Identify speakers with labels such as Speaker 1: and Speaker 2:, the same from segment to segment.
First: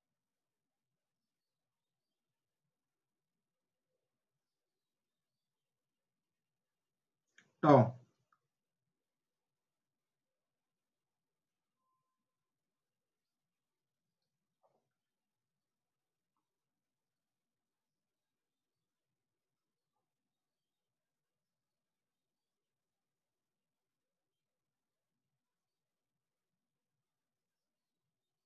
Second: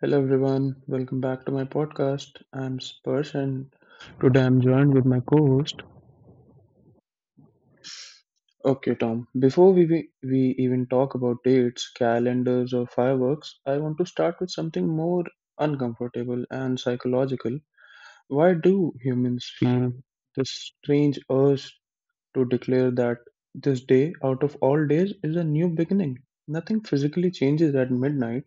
Speaker 1: Hello everyone, welcome back to my podcast. I'm Spurs and today I'm joined with my co-host.
Speaker 2: Tom,
Speaker 1: Okay, Tom, before we even talk about dates, calendars or fireworks, I want to start with something more uncomfortable and psychological. Why do humans feel this strange urge to declare that this day out of all days is a new beginning? Nothing physically changes at midnight.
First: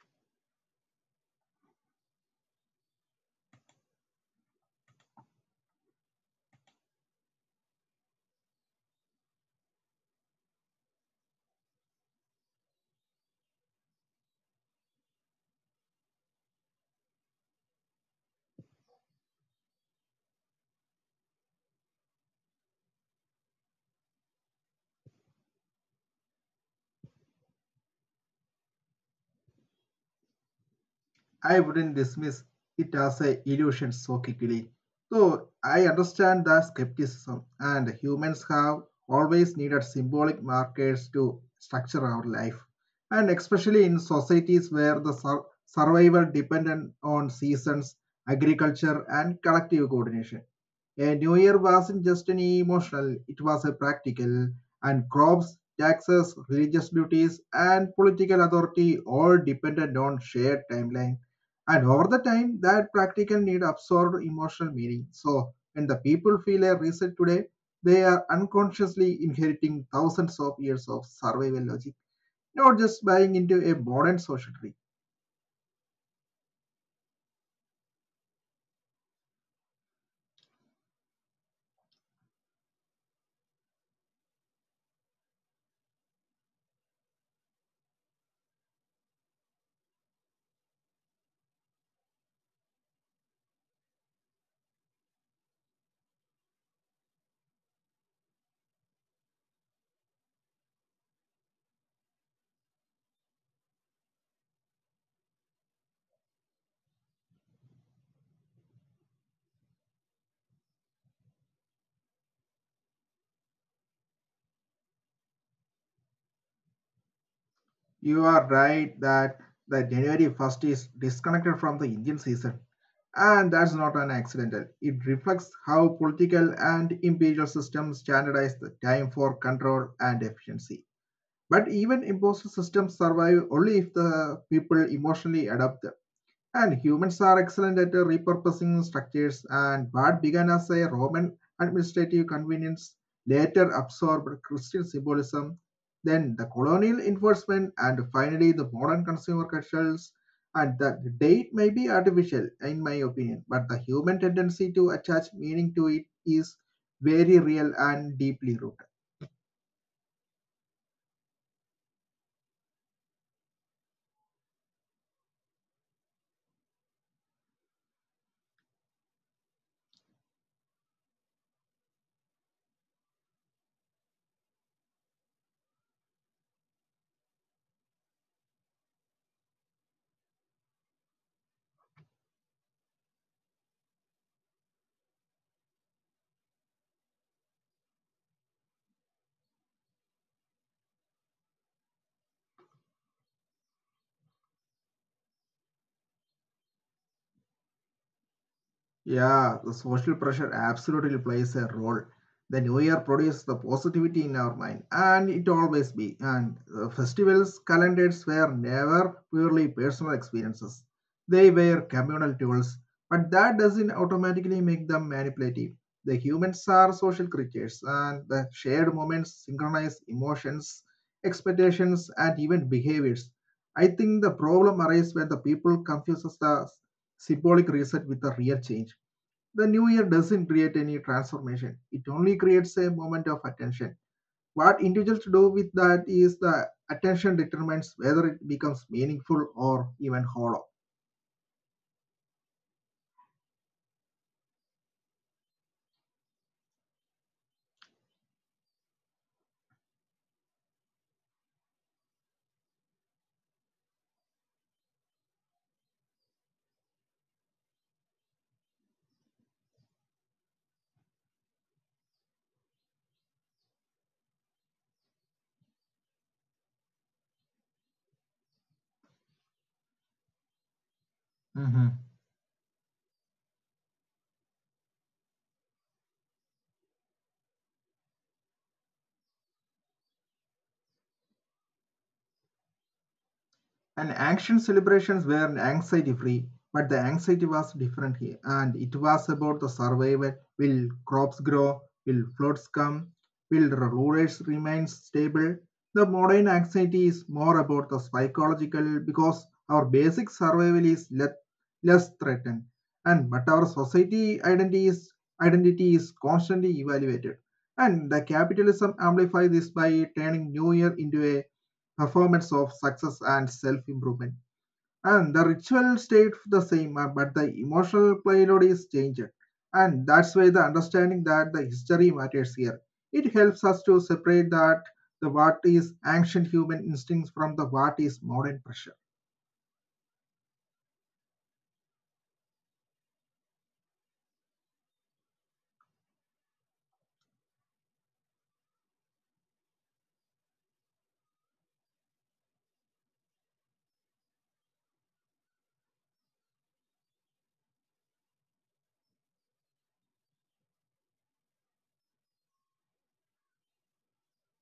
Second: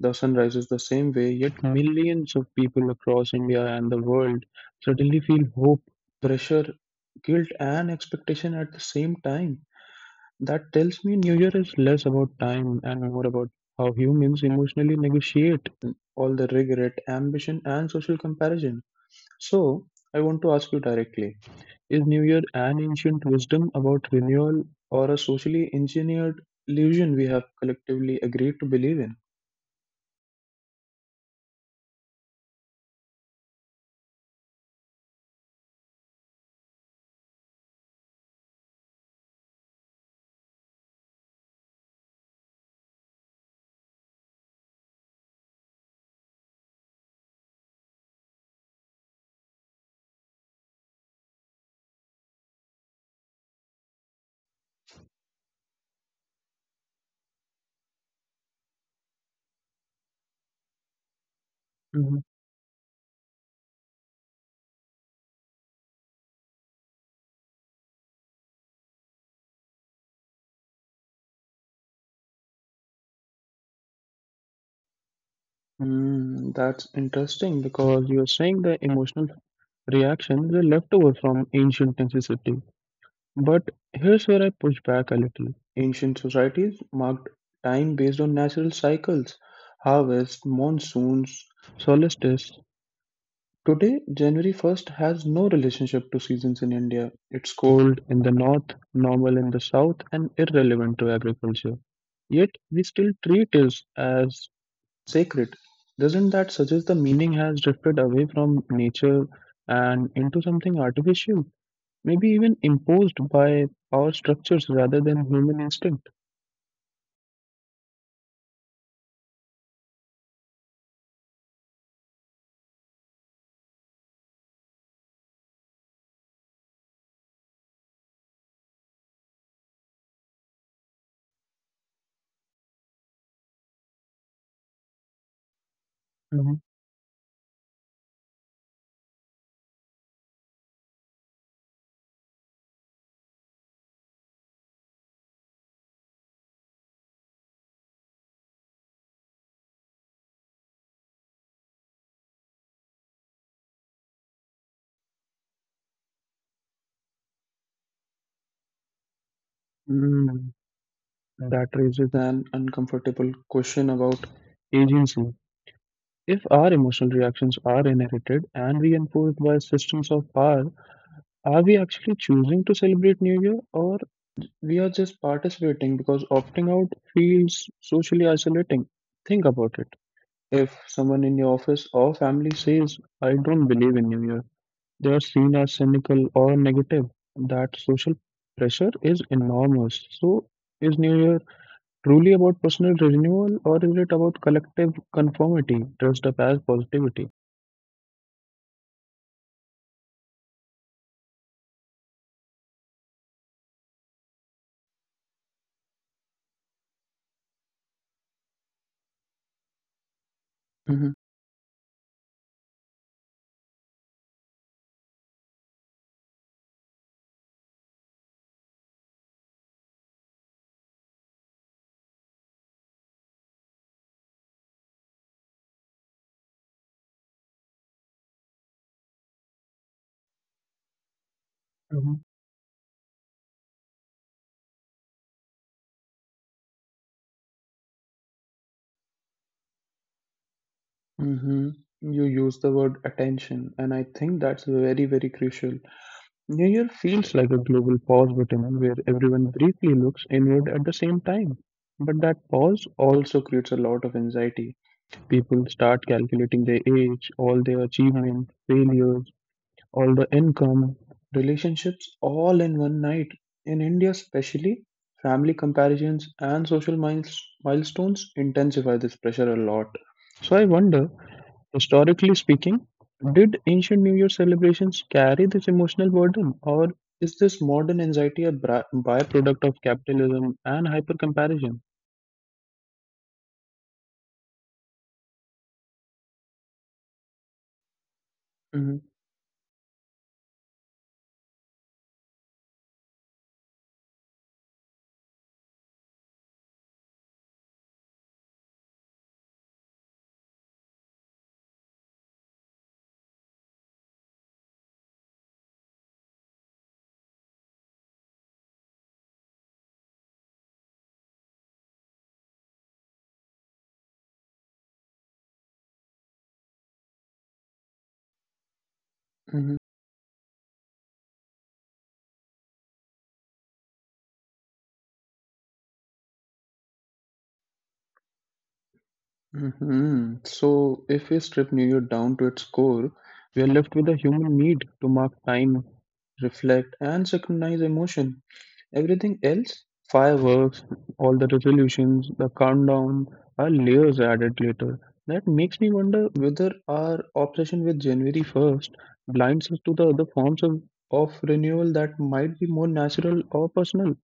Speaker 1: The sun rises the same way, yet millions of people across India and the world suddenly feel hope, pressure, guilt, and expectation at the same time. That tells me New Year is less about time and more about how humans emotionally negotiate all the regret, ambition, and social comparison. So, I want to ask you directly, is New Year an ancient wisdom about renewal or a socially engineered illusion we have collectively agreed to believe
Speaker 2: I wouldn't dismiss it as a illusion so quickly. So I understand the skepticism, and humans have always needed symbolic markers to structure our life, and especially in societies where the survival depended on seasons, agriculture, and collective coordination. A new year wasn't just an emotional, it was a practical, and crops, taxes, religious duties, and political authority all depended on shared timeline. And over the
Speaker 1: in?
Speaker 2: time, that practical need absorbed emotional meaning. So when the people feel a reset today, they are unconsciously inheriting thousands of years of survival logic, not just buying into a modern social.
Speaker 1: Hmm, that's interesting because you're saying the emotional reactions were a leftover from ancient necessity. But here's where I push back a little. Ancient societies marked time based on natural cycles, harvest, monsoons, solstice. Today, January 1st has no relationship to seasons in India. It's cold in the north, normal in the south, and irrelevant to agriculture. Yet we still treat it as sacred. Doesn't that suggest the meaning has drifted away from nature and into something artificial, maybe even imposed by power structures rather than human instinct?
Speaker 2: You are right that the January 1st is disconnected from the Indian season. And that's not an accidental. It reflects how political and imperial systems standardize the time for control and efficiency. But even imposed systems survive only if the people emotionally adapt,
Speaker 1: Mhm.
Speaker 2: and humans are excellent at repurposing structures, and what began as a Roman administrative convenience later absorbed Christian symbolism, then the colonial enforcement, and finally the modern consumer cultures. And the date may be artificial, in my opinion, but the human tendency to attach meaning to it is very real and deeply rooted.
Speaker 1: Mm, that raises an uncomfortable question about agency. If our emotional reactions are inherited and reinforced by systems of power, are we actually choosing to celebrate New Year or we are just participating because opting out feels socially isolating? Think about it. If someone in your office or family says, I don't believe in New Year, they are seen as cynical or negative. That social pressure is enormous. So, is New Year truly about personal renewal or is it about collective conformity dressed up as positivity?
Speaker 2: Yeah, the social pressure absolutely plays a role. The new year produces the positivity in our mind, and it always be. And the festivals, calendars were never purely personal experiences.
Speaker 1: Hmm.
Speaker 2: They were communal tools, but that doesn't automatically make them manipulative. The humans are social creatures, and the shared moments synchronize emotions, expectations, and even behaviors. I think the problem arises when the people confuses the symbolic reset with the real change. The new year doesn't create any transformation; it only
Speaker 1: Hmm.
Speaker 2: creates a moment of attention. What individuals do with that is the attention determines whether it becomes meaningful or even hollow.
Speaker 1: Hmm. You use the word attention, and I think that's very, very crucial. New Year feels like a global pause button, where everyone briefly looks inward at the same time. But that pause also creates a lot of anxiety. People start calculating their age, all their achievements, failures, all the income, relationships all in one night. In India, especially, family comparisons and milestones intensify this pressure a lot. So I wonder,
Speaker 2: Mm-hmm.
Speaker 1: historically speaking, did ancient New Year celebrations carry this emotional burden, or is this modern anxiety a byproduct of capitalism and hyper comparison?
Speaker 2: And ancient celebrations were anxiety free, but the anxiety was different here. And it
Speaker 1: Hmm.
Speaker 2: was about the survival. Will crops grow, will floods come, will rulers remain stable. The modern anxiety is more about the psychological because our basic survival is less threatened, and but our society identity is constantly evaluated. And the capitalism amplifies this by turning New Year into a performance of success and self improvement. And the ritual stayed the same, but the emotional payload is changed. And
Speaker 1: Hmm.
Speaker 2: that's why the understanding that the history matters here. It helps us to separate that the what is ancient human instincts from the what is modern pressure.
Speaker 1: Hmm. So, if we strip New Year down to its core, we are left with a human need to mark time, reflect, and synchronize emotion. Everything else, fireworks, all the resolutions, the countdown, are layers added later. That makes me wonder whether our obsession with January 1st blinds us to the other forms of renewal that might be more natural or personal.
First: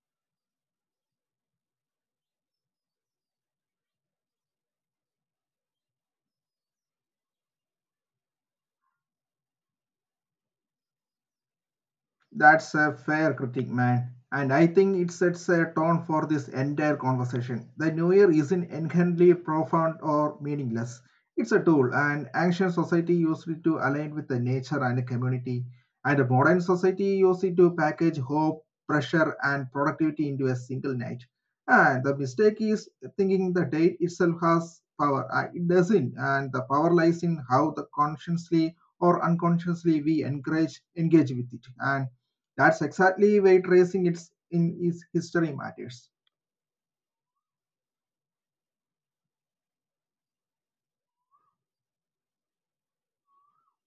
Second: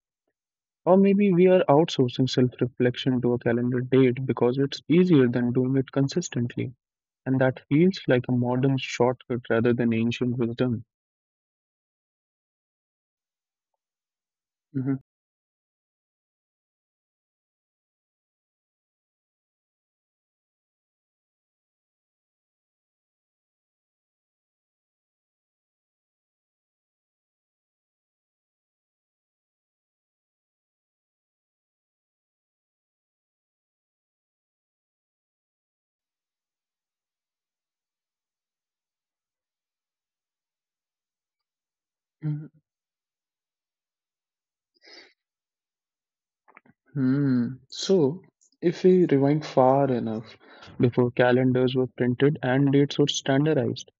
Speaker 1: Or maybe we are outsourcing self reflection to a calendar date because it's easier than doing it consistently. And that feels like a modern shortcut rather than ancient wisdom.
Speaker 2: That's a fair critique, man. And I think it sets a tone for this entire conversation. The New Year isn't inherently profound or meaningless. It's a tool, and ancient society used it to align with the nature and the community, and the modern society used it to package hope, pressure, and productivity into a single night. And the mistake is thinking the date itself has power. It doesn't, and the power lies in how the consciously or unconsciously we encourage engage with it. And
Speaker 1: Mhm.
Speaker 2: that's exactly why tracing its in its history matters.
Speaker 1: Hmm. So, if we rewind far enough before calendars were printed and dates were standardized,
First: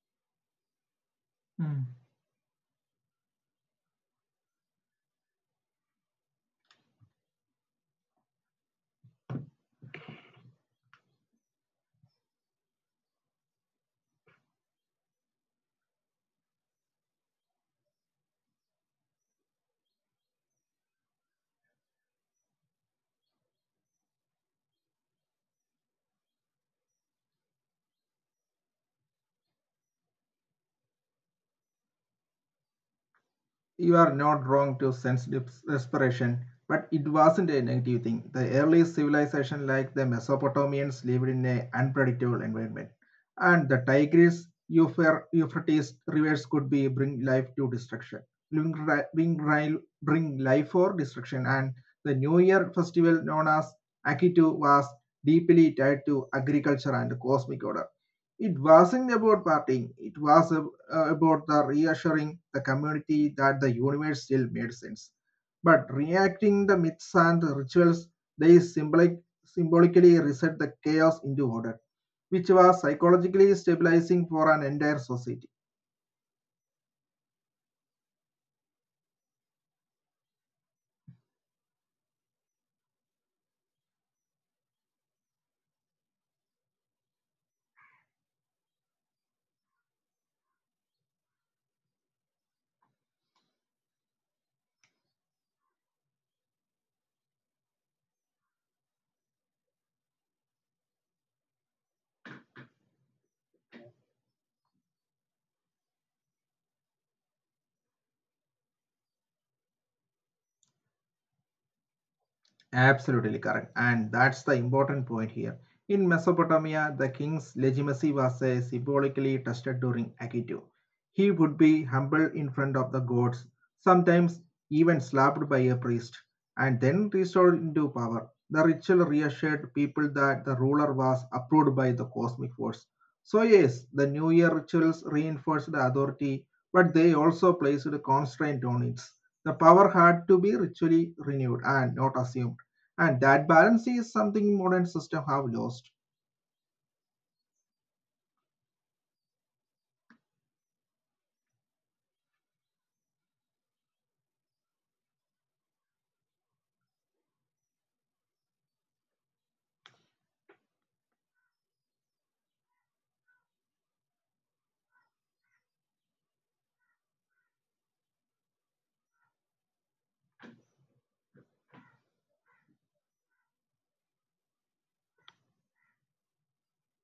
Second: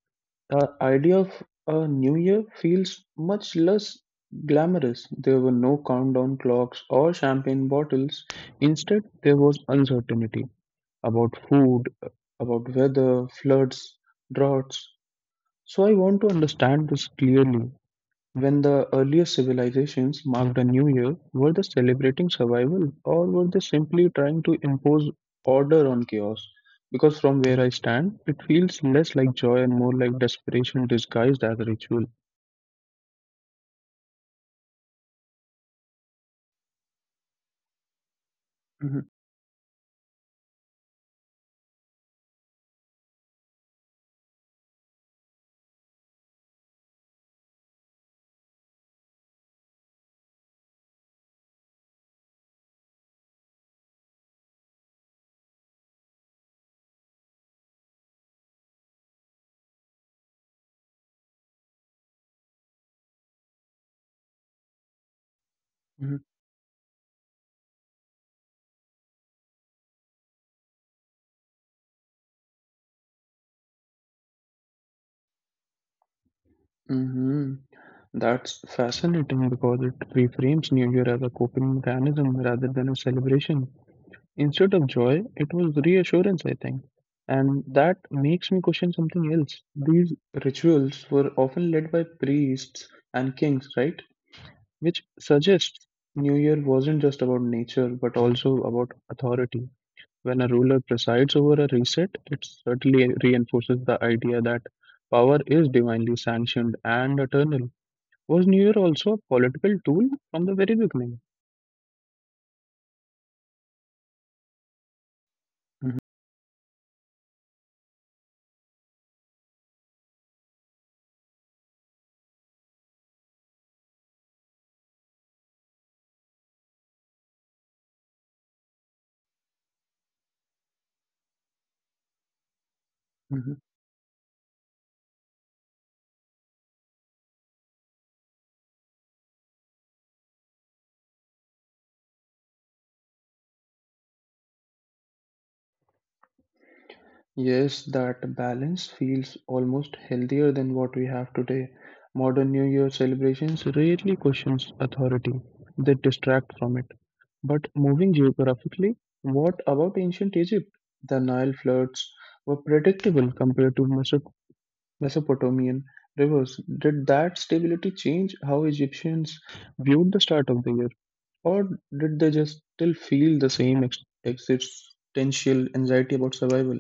Speaker 1: the idea of
Speaker 2: Hmm.
Speaker 1: a new year feels much less glamorous. There were no countdown clocks or champagne bottles. Instead, there was uncertainty about food, about weather, floods, droughts. So, I want to understand this clearly. When the earliest civilizations marked a new year, were they celebrating survival or were they simply trying to impose order on chaos? Because from where I stand, it feels less like joy and more like desperation disguised as ritual.
Speaker 2: You are not wrong to sense desperation, but it wasn't a negative thing. The early civilization like the Mesopotamians lived in an unpredictable environment, and the Tigris, Euphrates rivers could be bring life to destruction, bring, bring, life for destruction. And the New Year festival known as Akitu was deeply tied to agriculture and the cosmic order. It wasn't about partying; it was about the reassuring the community that the universe still made sense. But
Speaker 1: Mm-hmm.
Speaker 2: reacting the myths and the rituals, they symbolically reset the chaos into order, which was psychologically stabilizing for an entire society.
Speaker 1: Hmm. That's fascinating because it reframes New Year as a coping mechanism rather than a celebration. Instead of joy, it was reassurance, I think. And that makes me question something else. These rituals were often led by priests and kings, right? Which suggests New Year wasn't just about nature, but also about authority. When a ruler presides over a reset, it certainly reinforces the idea that power is divinely sanctioned and eternal. Was New Year also a political tool from the very beginning?
Speaker 2: Absolutely correct. And that's the important point here. In Mesopotamia, the king's legitimacy was symbolically tested during Akitu. He would be humbled in front of the gods, sometimes even slapped by a priest, and then restored into power. The ritual reassured people that the ruler was approved by the cosmic force. So,
Speaker 1: Mhm.
Speaker 2: yes, the New Year rituals reinforced the authority, but they also placed a constraint on it. The power had to be ritually renewed and not assumed. And that balance is something modern systems have lost.
Speaker 1: Yes, that balance feels almost healthier than what we have today. Modern New Year celebrations rarely questions authority. They distract from it. But moving geographically, what about ancient Egypt? The Nile floods were predictable compared to Mesopotamian rivers. Did that stability change how Egyptians viewed the start of the year? Or did they just still feel the same existential anxiety about survival?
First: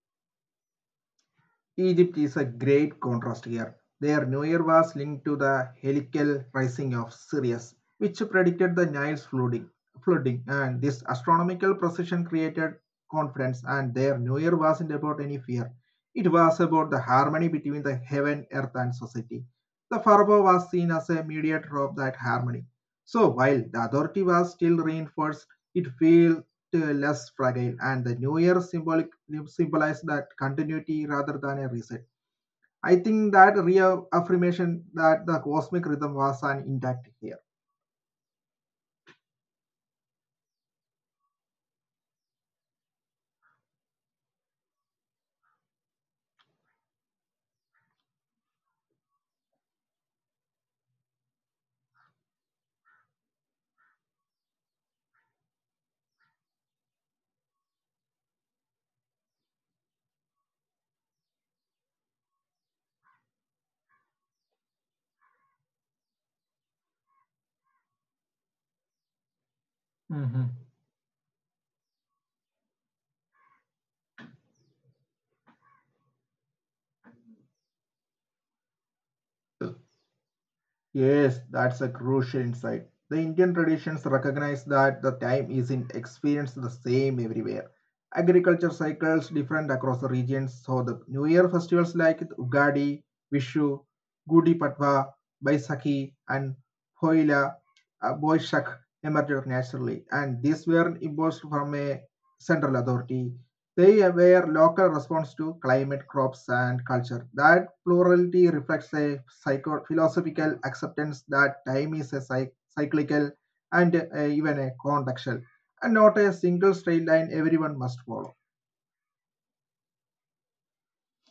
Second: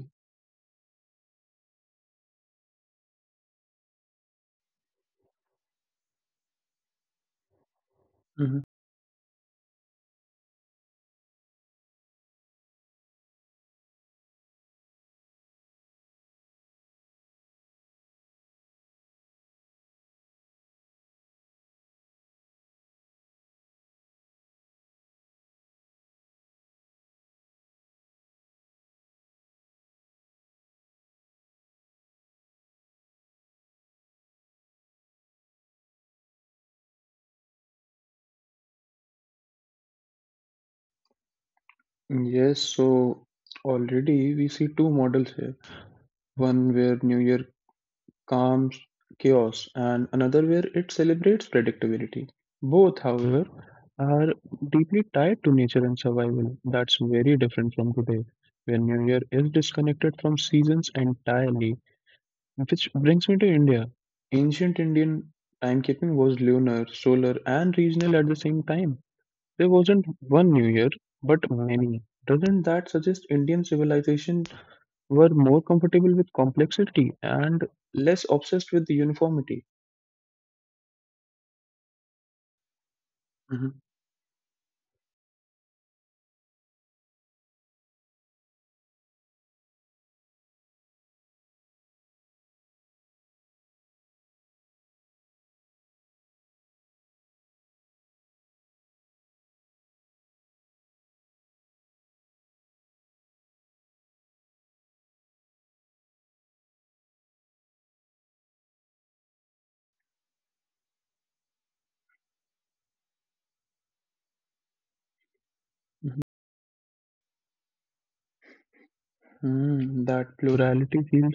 Speaker 2: Egypt is a great contrast here. Their new year was linked to the helical rising of Sirius, which predicted the Nile's flooding. Flooding, and this astronomical precision created confidence. And their new year wasn't about any fear; it was about the harmony between the heaven, earth, and society. The Pharaoh was seen as a mediator of that harmony. So while the authority was still reinforced, it feel uh, less fragile, and the new year symbolic symbolized that continuity rather than a reset. I think that reaffirmation that the cosmic rhythm was an intact here.
Speaker 1: Yes, so already we see two models here. One where New Year calms chaos, and another where it celebrates predictability. Both, however, are deeply tied to nature and survival. That's very different from today, where New Year is disconnected from seasons entirely. Which brings me to India. Ancient Indian timekeeping was lunar, solar, and regional at the same time. There wasn't one New
Speaker 2: Mhm.
Speaker 1: Year, but many. Doesn't that suggest Indian civilization were more comfortable with complexity and less obsessed with uniformity?
Speaker 2: Yes, that's a crucial insight. The Indian
Speaker 1: Mhm.
Speaker 2: traditions recognize that the time isn't experienced the same everywhere. Agriculture cycles different across the regions, so the New Year festivals like Ugadi, Vishu, Gudi Patwa, Baisakhi, and Poila, Boishakh emerged naturally, and these were imposed from a central authority. They were local response to climate, crops, and culture. That plurality reflects a philosophical acceptance that time is a cyclical and even a contextual, and not a single straight line everyone must follow.
Speaker 1: Hmm, that plurality feels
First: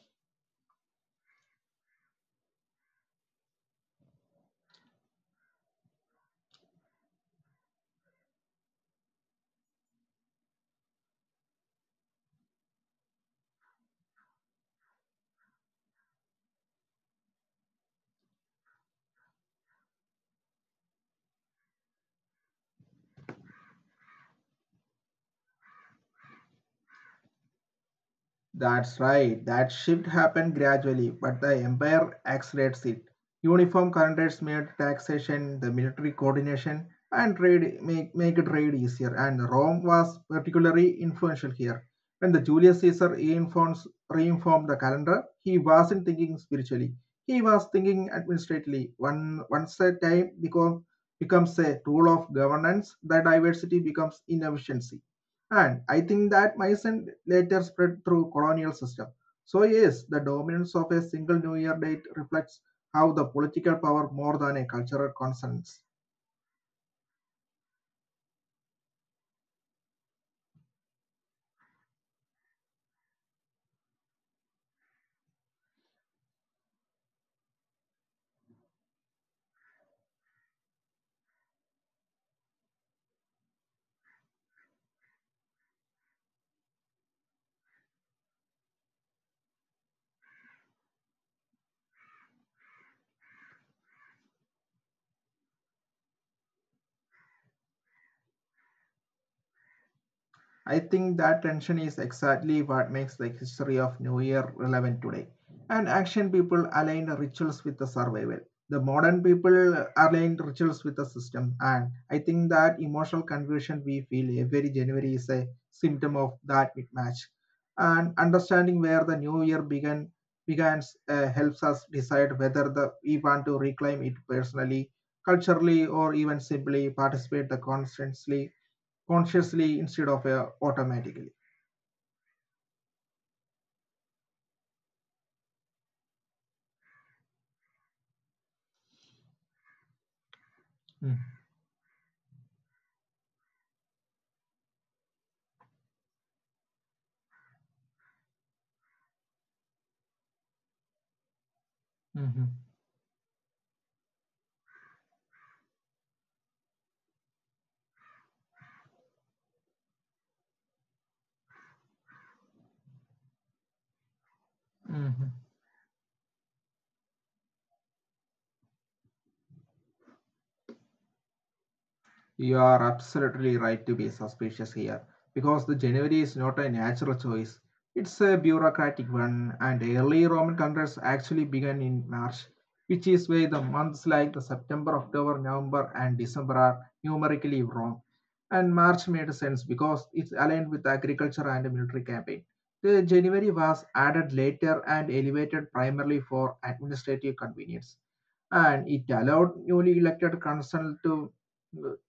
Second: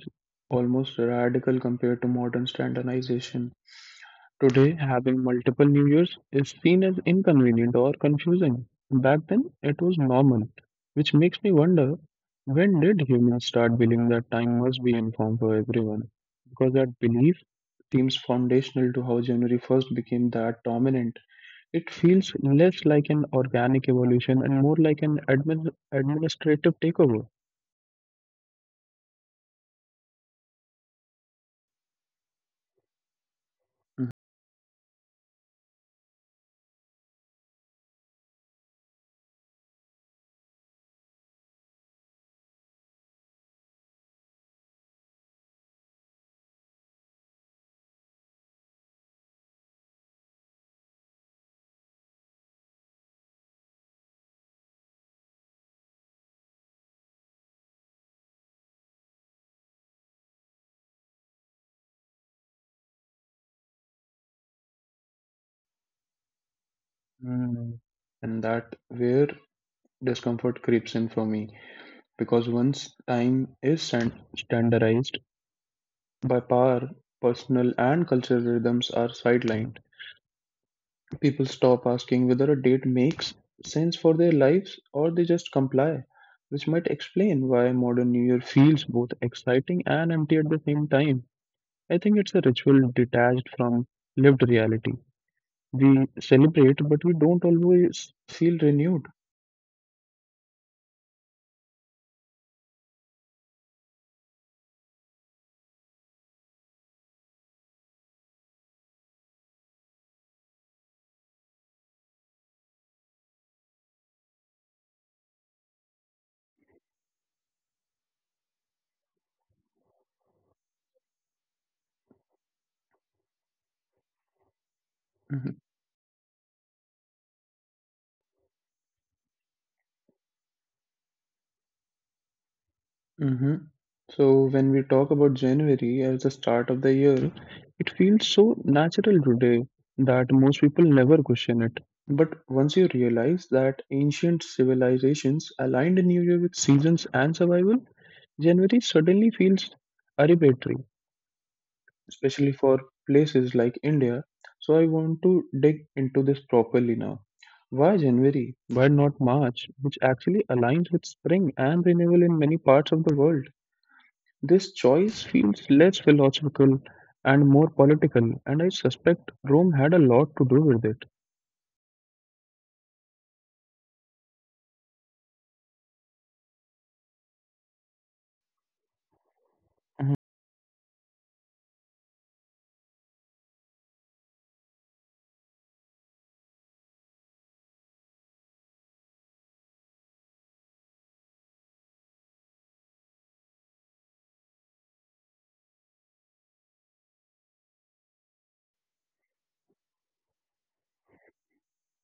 Speaker 1: almost radical compared to modern standardization. Today, having multiple New Years is seen as inconvenient or confusing. Back then, it was normal, which makes me wonder when did humans start believing that time must be informed for everyone? Because that belief seems foundational to how January 1st became that dominant. It feels less like an organic evolution and more like an administrative takeover.
Speaker 2: That's right. That shift happened gradually, but the empire accelerates it. Uniform standards made taxation, the military coordination, and make trade easier. And Rome was particularly influential here. When the Julius Caesar reinformed the calendar, he wasn't thinking spiritually. He was thinking administratively. One once a time become, becomes a tool of governance, the diversity becomes inefficiency. And I think that Mycen later spread through colonial system. So yes, the dominance of a single New Year date reflects how the political power more than a cultural concern.
Speaker 1: Mm. And that where discomfort creeps in for me because once time is standardized by power, personal and cultural rhythms are sidelined. People stop asking whether a date makes sense for their lives or they just comply, which might explain why modern New Year feels both exciting and empty at the same time. I think it's a ritual detached from lived reality. We celebrate, but we don't always feel renewed.
Speaker 2: I think that tension is exactly what makes the history of New Year relevant today. And ancient people aligned rituals with the survival. The modern people aligned rituals with the system. And I think that emotional confusion we feel every January is a symptom of that mismatch. And understanding where the new year began begins helps us decide whether we want to reclaim it personally,
Speaker 1: Mm-hmm.
Speaker 2: culturally, or even simply participate the constantly consciously instead of automatically.
Speaker 1: Mm-hmm. So when we talk about January as the start of the year, it feels so natural today that most people never question it. But once you realize that ancient civilizations aligned New Year with seasons and survival, January suddenly feels arbitrary, especially
Speaker 2: Mm-hmm.
Speaker 1: for places like India. So I want to dig into this properly now. Why January? Why not March, which actually aligns with spring and renewal in many parts of the world? This choice
Speaker 2: Mm-hmm.
Speaker 1: feels less philosophical and more political, and I suspect Rome had a lot to do with it.
Speaker 2: You are absolutely right to be suspicious here because the January is not a natural choice. It's a bureaucratic one, and early Roman calendars actually began in March, which is why the months like the September, October, November, and December are numerically wrong. And March made sense because it's aligned with agriculture and military campaign. The January was added later and elevated primarily for administrative convenience, and it allowed newly elected council to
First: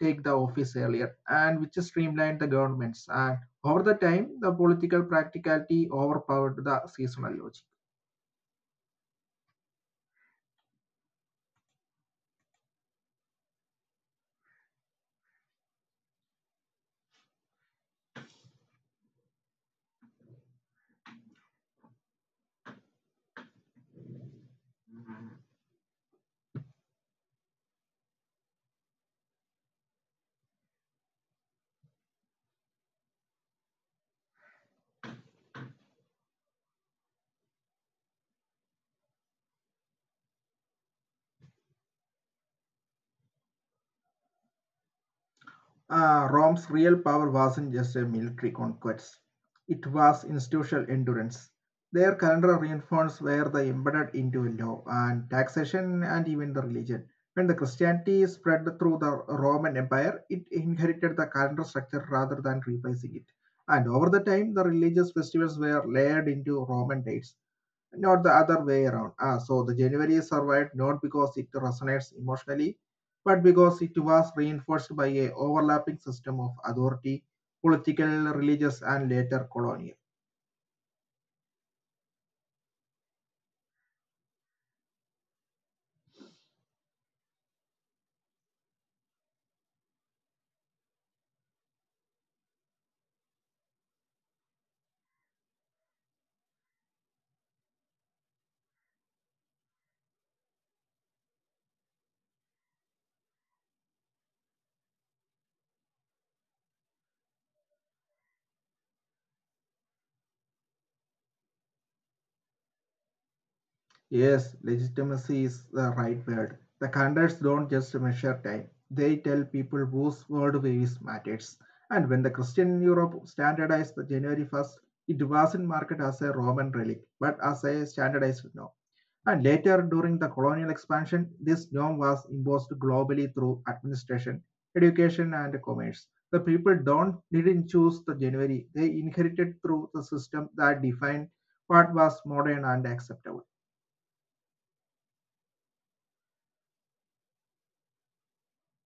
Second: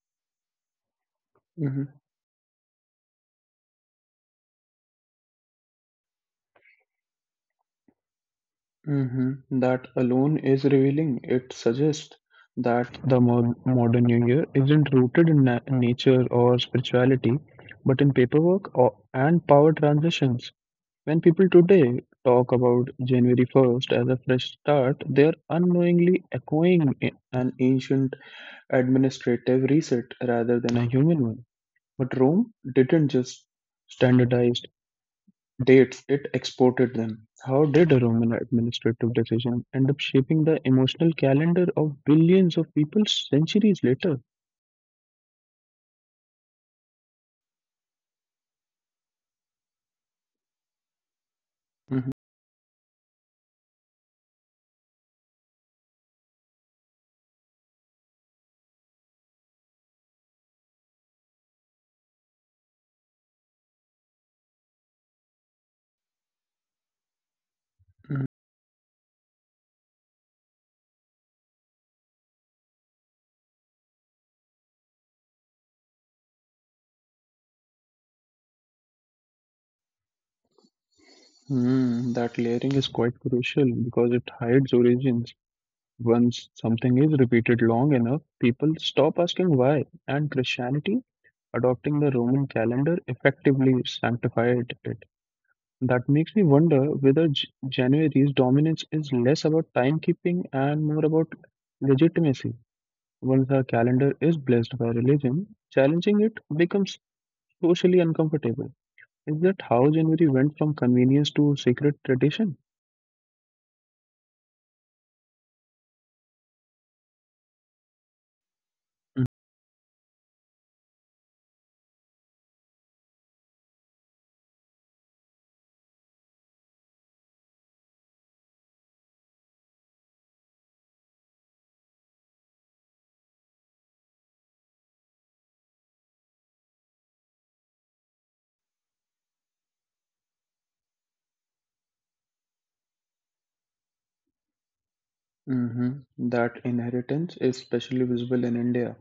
Speaker 2: take the office earlier, and which
Speaker 1: Mhm,
Speaker 2: streamlined the governments and over the time the political practicality overpowered the seasonal logic.
Speaker 1: mhm. That alone is revealing. It suggests that the modern New Year isn't rooted in nature or spirituality, but in paperwork and power transitions. When people today talk about January 1st as a fresh start, they are unknowingly echoing an ancient administrative reset rather than a human one. But Rome didn't just standardize dates, it exported them. How did a Roman administrative decision end up shaping the emotional calendar of billions of people centuries later?
Speaker 2: Uh, rome's real power wasn't just a military conquest, it was institutional endurance.
Speaker 1: Mhm.
Speaker 2: Their calendar reinforcements were the embedded into law and taxation and even the religion. When the Christianity spread through the Roman empire, it inherited the calendar structure rather than replacing it, and over the time the religious festivals were layered into Roman dates, not the other way around. Ah, so the January survived not because it resonates emotionally, but because it was reinforced by a overlapping system of authority, political, religious, and later colonial.
Speaker 1: Hmm, that layering is quite crucial because it hides origins. Once something is repeated long enough, people stop asking why, and Christianity, adopting the Roman calendar, effectively sanctified it. That makes me wonder whether January's dominance is less about timekeeping and more about legitimacy. Once our calendar is blessed by religion, challenging it becomes socially uncomfortable. Is that how January went from convenience to sacred tradition?
Speaker 2: Yes, legitimacy is the right word. The counts don't just measure time; they tell people whose word weighs matters. And when the Christian Europe standardized the January 1st, it wasn't marked as a Roman relic, but as a standardized no. And later, during the colonial expansion, this norm was imposed globally through administration, education, and commerce. The people don't didn't choose the January; they inherited through the system that defined what was modern and acceptable.
Speaker 1: Hmm. That inheritance is especially visible in India.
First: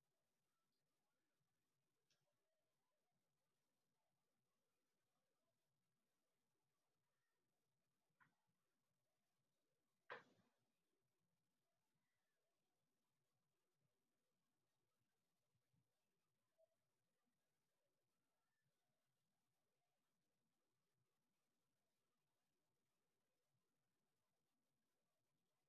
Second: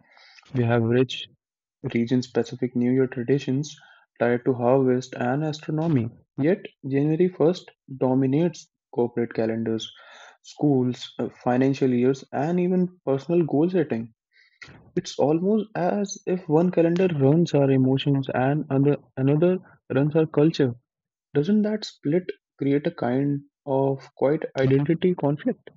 Speaker 1: We have rich region-specific New Year traditions tied to harvest and astronomy. Yet, January 1st dominates corporate calendars, schools, financial years, and even personal goal setting. It's almost as if one calendar runs our emotions and another runs our culture. Doesn't that split create a kind of quite identity conflict?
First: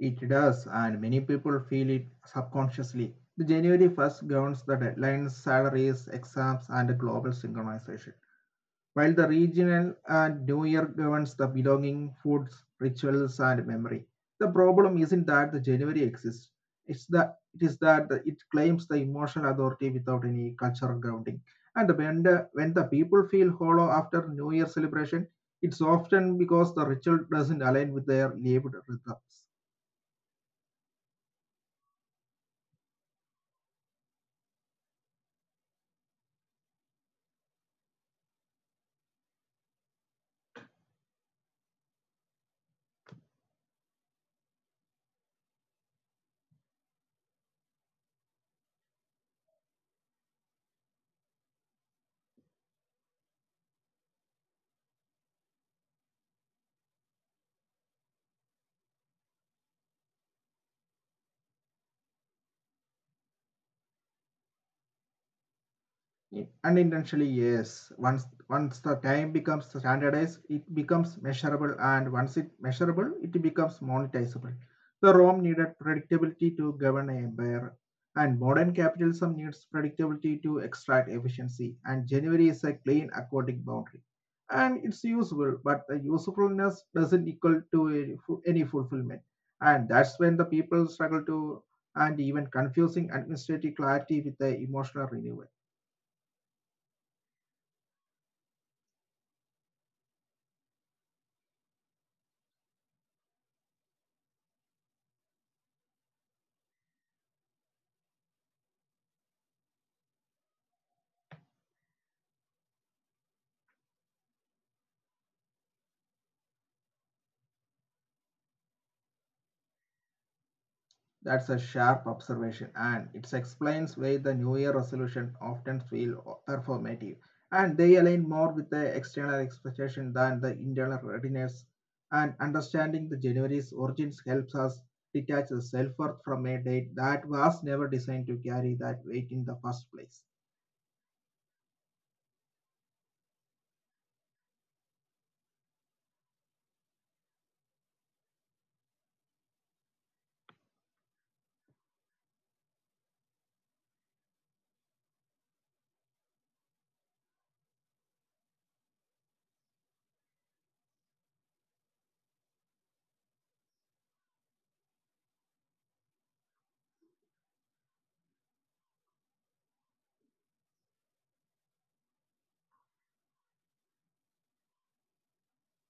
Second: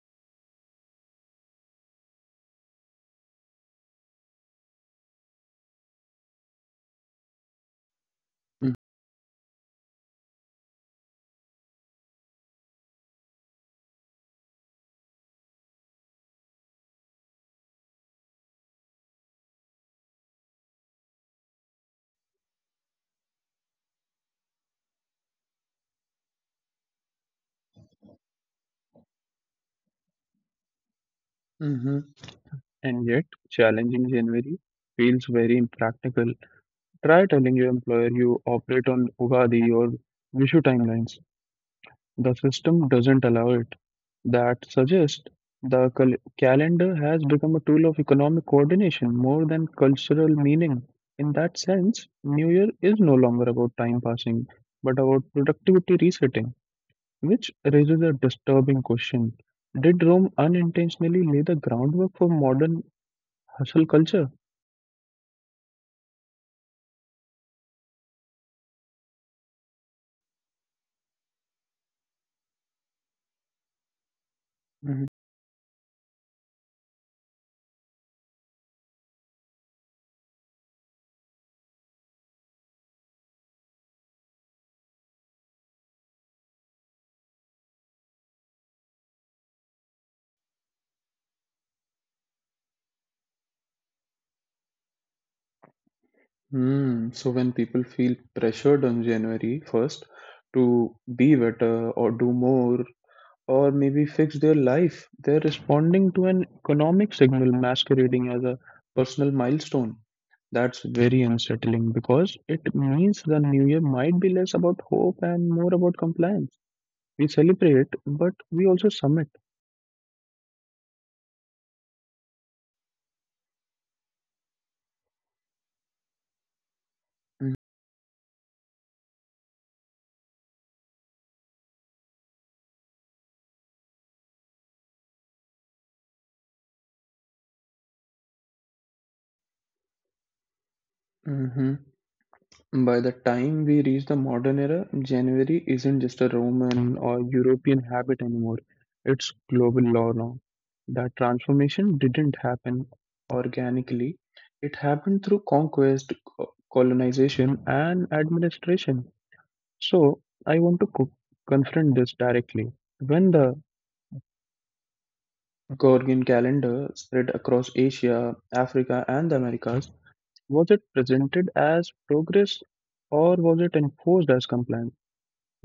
Speaker 2: It does, and many people feel it subconsciously. The January 1st governs the deadlines, salaries, exams, and global synchronization, while the regional and New Year governs the belonging, foods, rituals, and memory. The problem isn't that the January exists. It's that it is that it claims the emotional authority without any cultural grounding. And when the people feel hollow after New Year celebration, it's often because the ritual doesn't align with their lived rhythms.
Speaker 1: Mm-hmm. And yet, challenging January feels very impractical. Try telling your employer you operate on Ugadi or Vishu timelines. The system doesn't allow it. That suggests the calendar has become a tool of economic coordination more than cultural meaning. In that sense, New Year is no longer about time passing, but about productivity resetting, which raises a disturbing question. Did Rome unintentionally lay the groundwork for modern hustle culture?
Speaker 2: Unintentionally, yes. Once once the time becomes standardized, it becomes measurable, and once it measurable it becomes monetizable. The Rome needed predictability to govern an empire, and modern capitalism needs predictability to extract efficiency, and January is a clean aquatic boundary, and it's useful, but the usefulness doesn't equal to a any fulfillment, and that's when the people struggle to and even confusing administrative clarity with the emotional renewal.
Speaker 1: Mm, so when people feel pressured on January 1st to be better or do more or maybe fix their life, they're responding to an economic signal masquerading as a personal milestone. That's very unsettling because it means the new year might be less about hope and more about compliance. We celebrate, but we also submit.
Speaker 2: That's a sharp observation, and it explains why the New Year resolution often feel performative, and they align more with the external expectation than the internal readiness. And understanding the January's origins helps us detach the self worth from a date that was never designed to carry that weight in the first place.
Speaker 1: Mm-hmm. By the time we reach the modern era, January isn't just a Roman or European habit anymore. It's global law now. That transformation didn't happen organically. It happened through conquest, colonization, and administration. So, I want to confront this directly. When the Gregorian calendar spread across Asia, Africa, and the Americas, was it presented as progress or was it enforced as compliance?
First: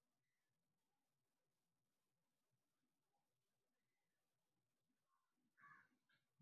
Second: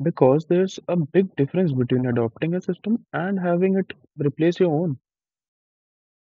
Speaker 1: Because there's a big difference between adopting a system and having it replace your own.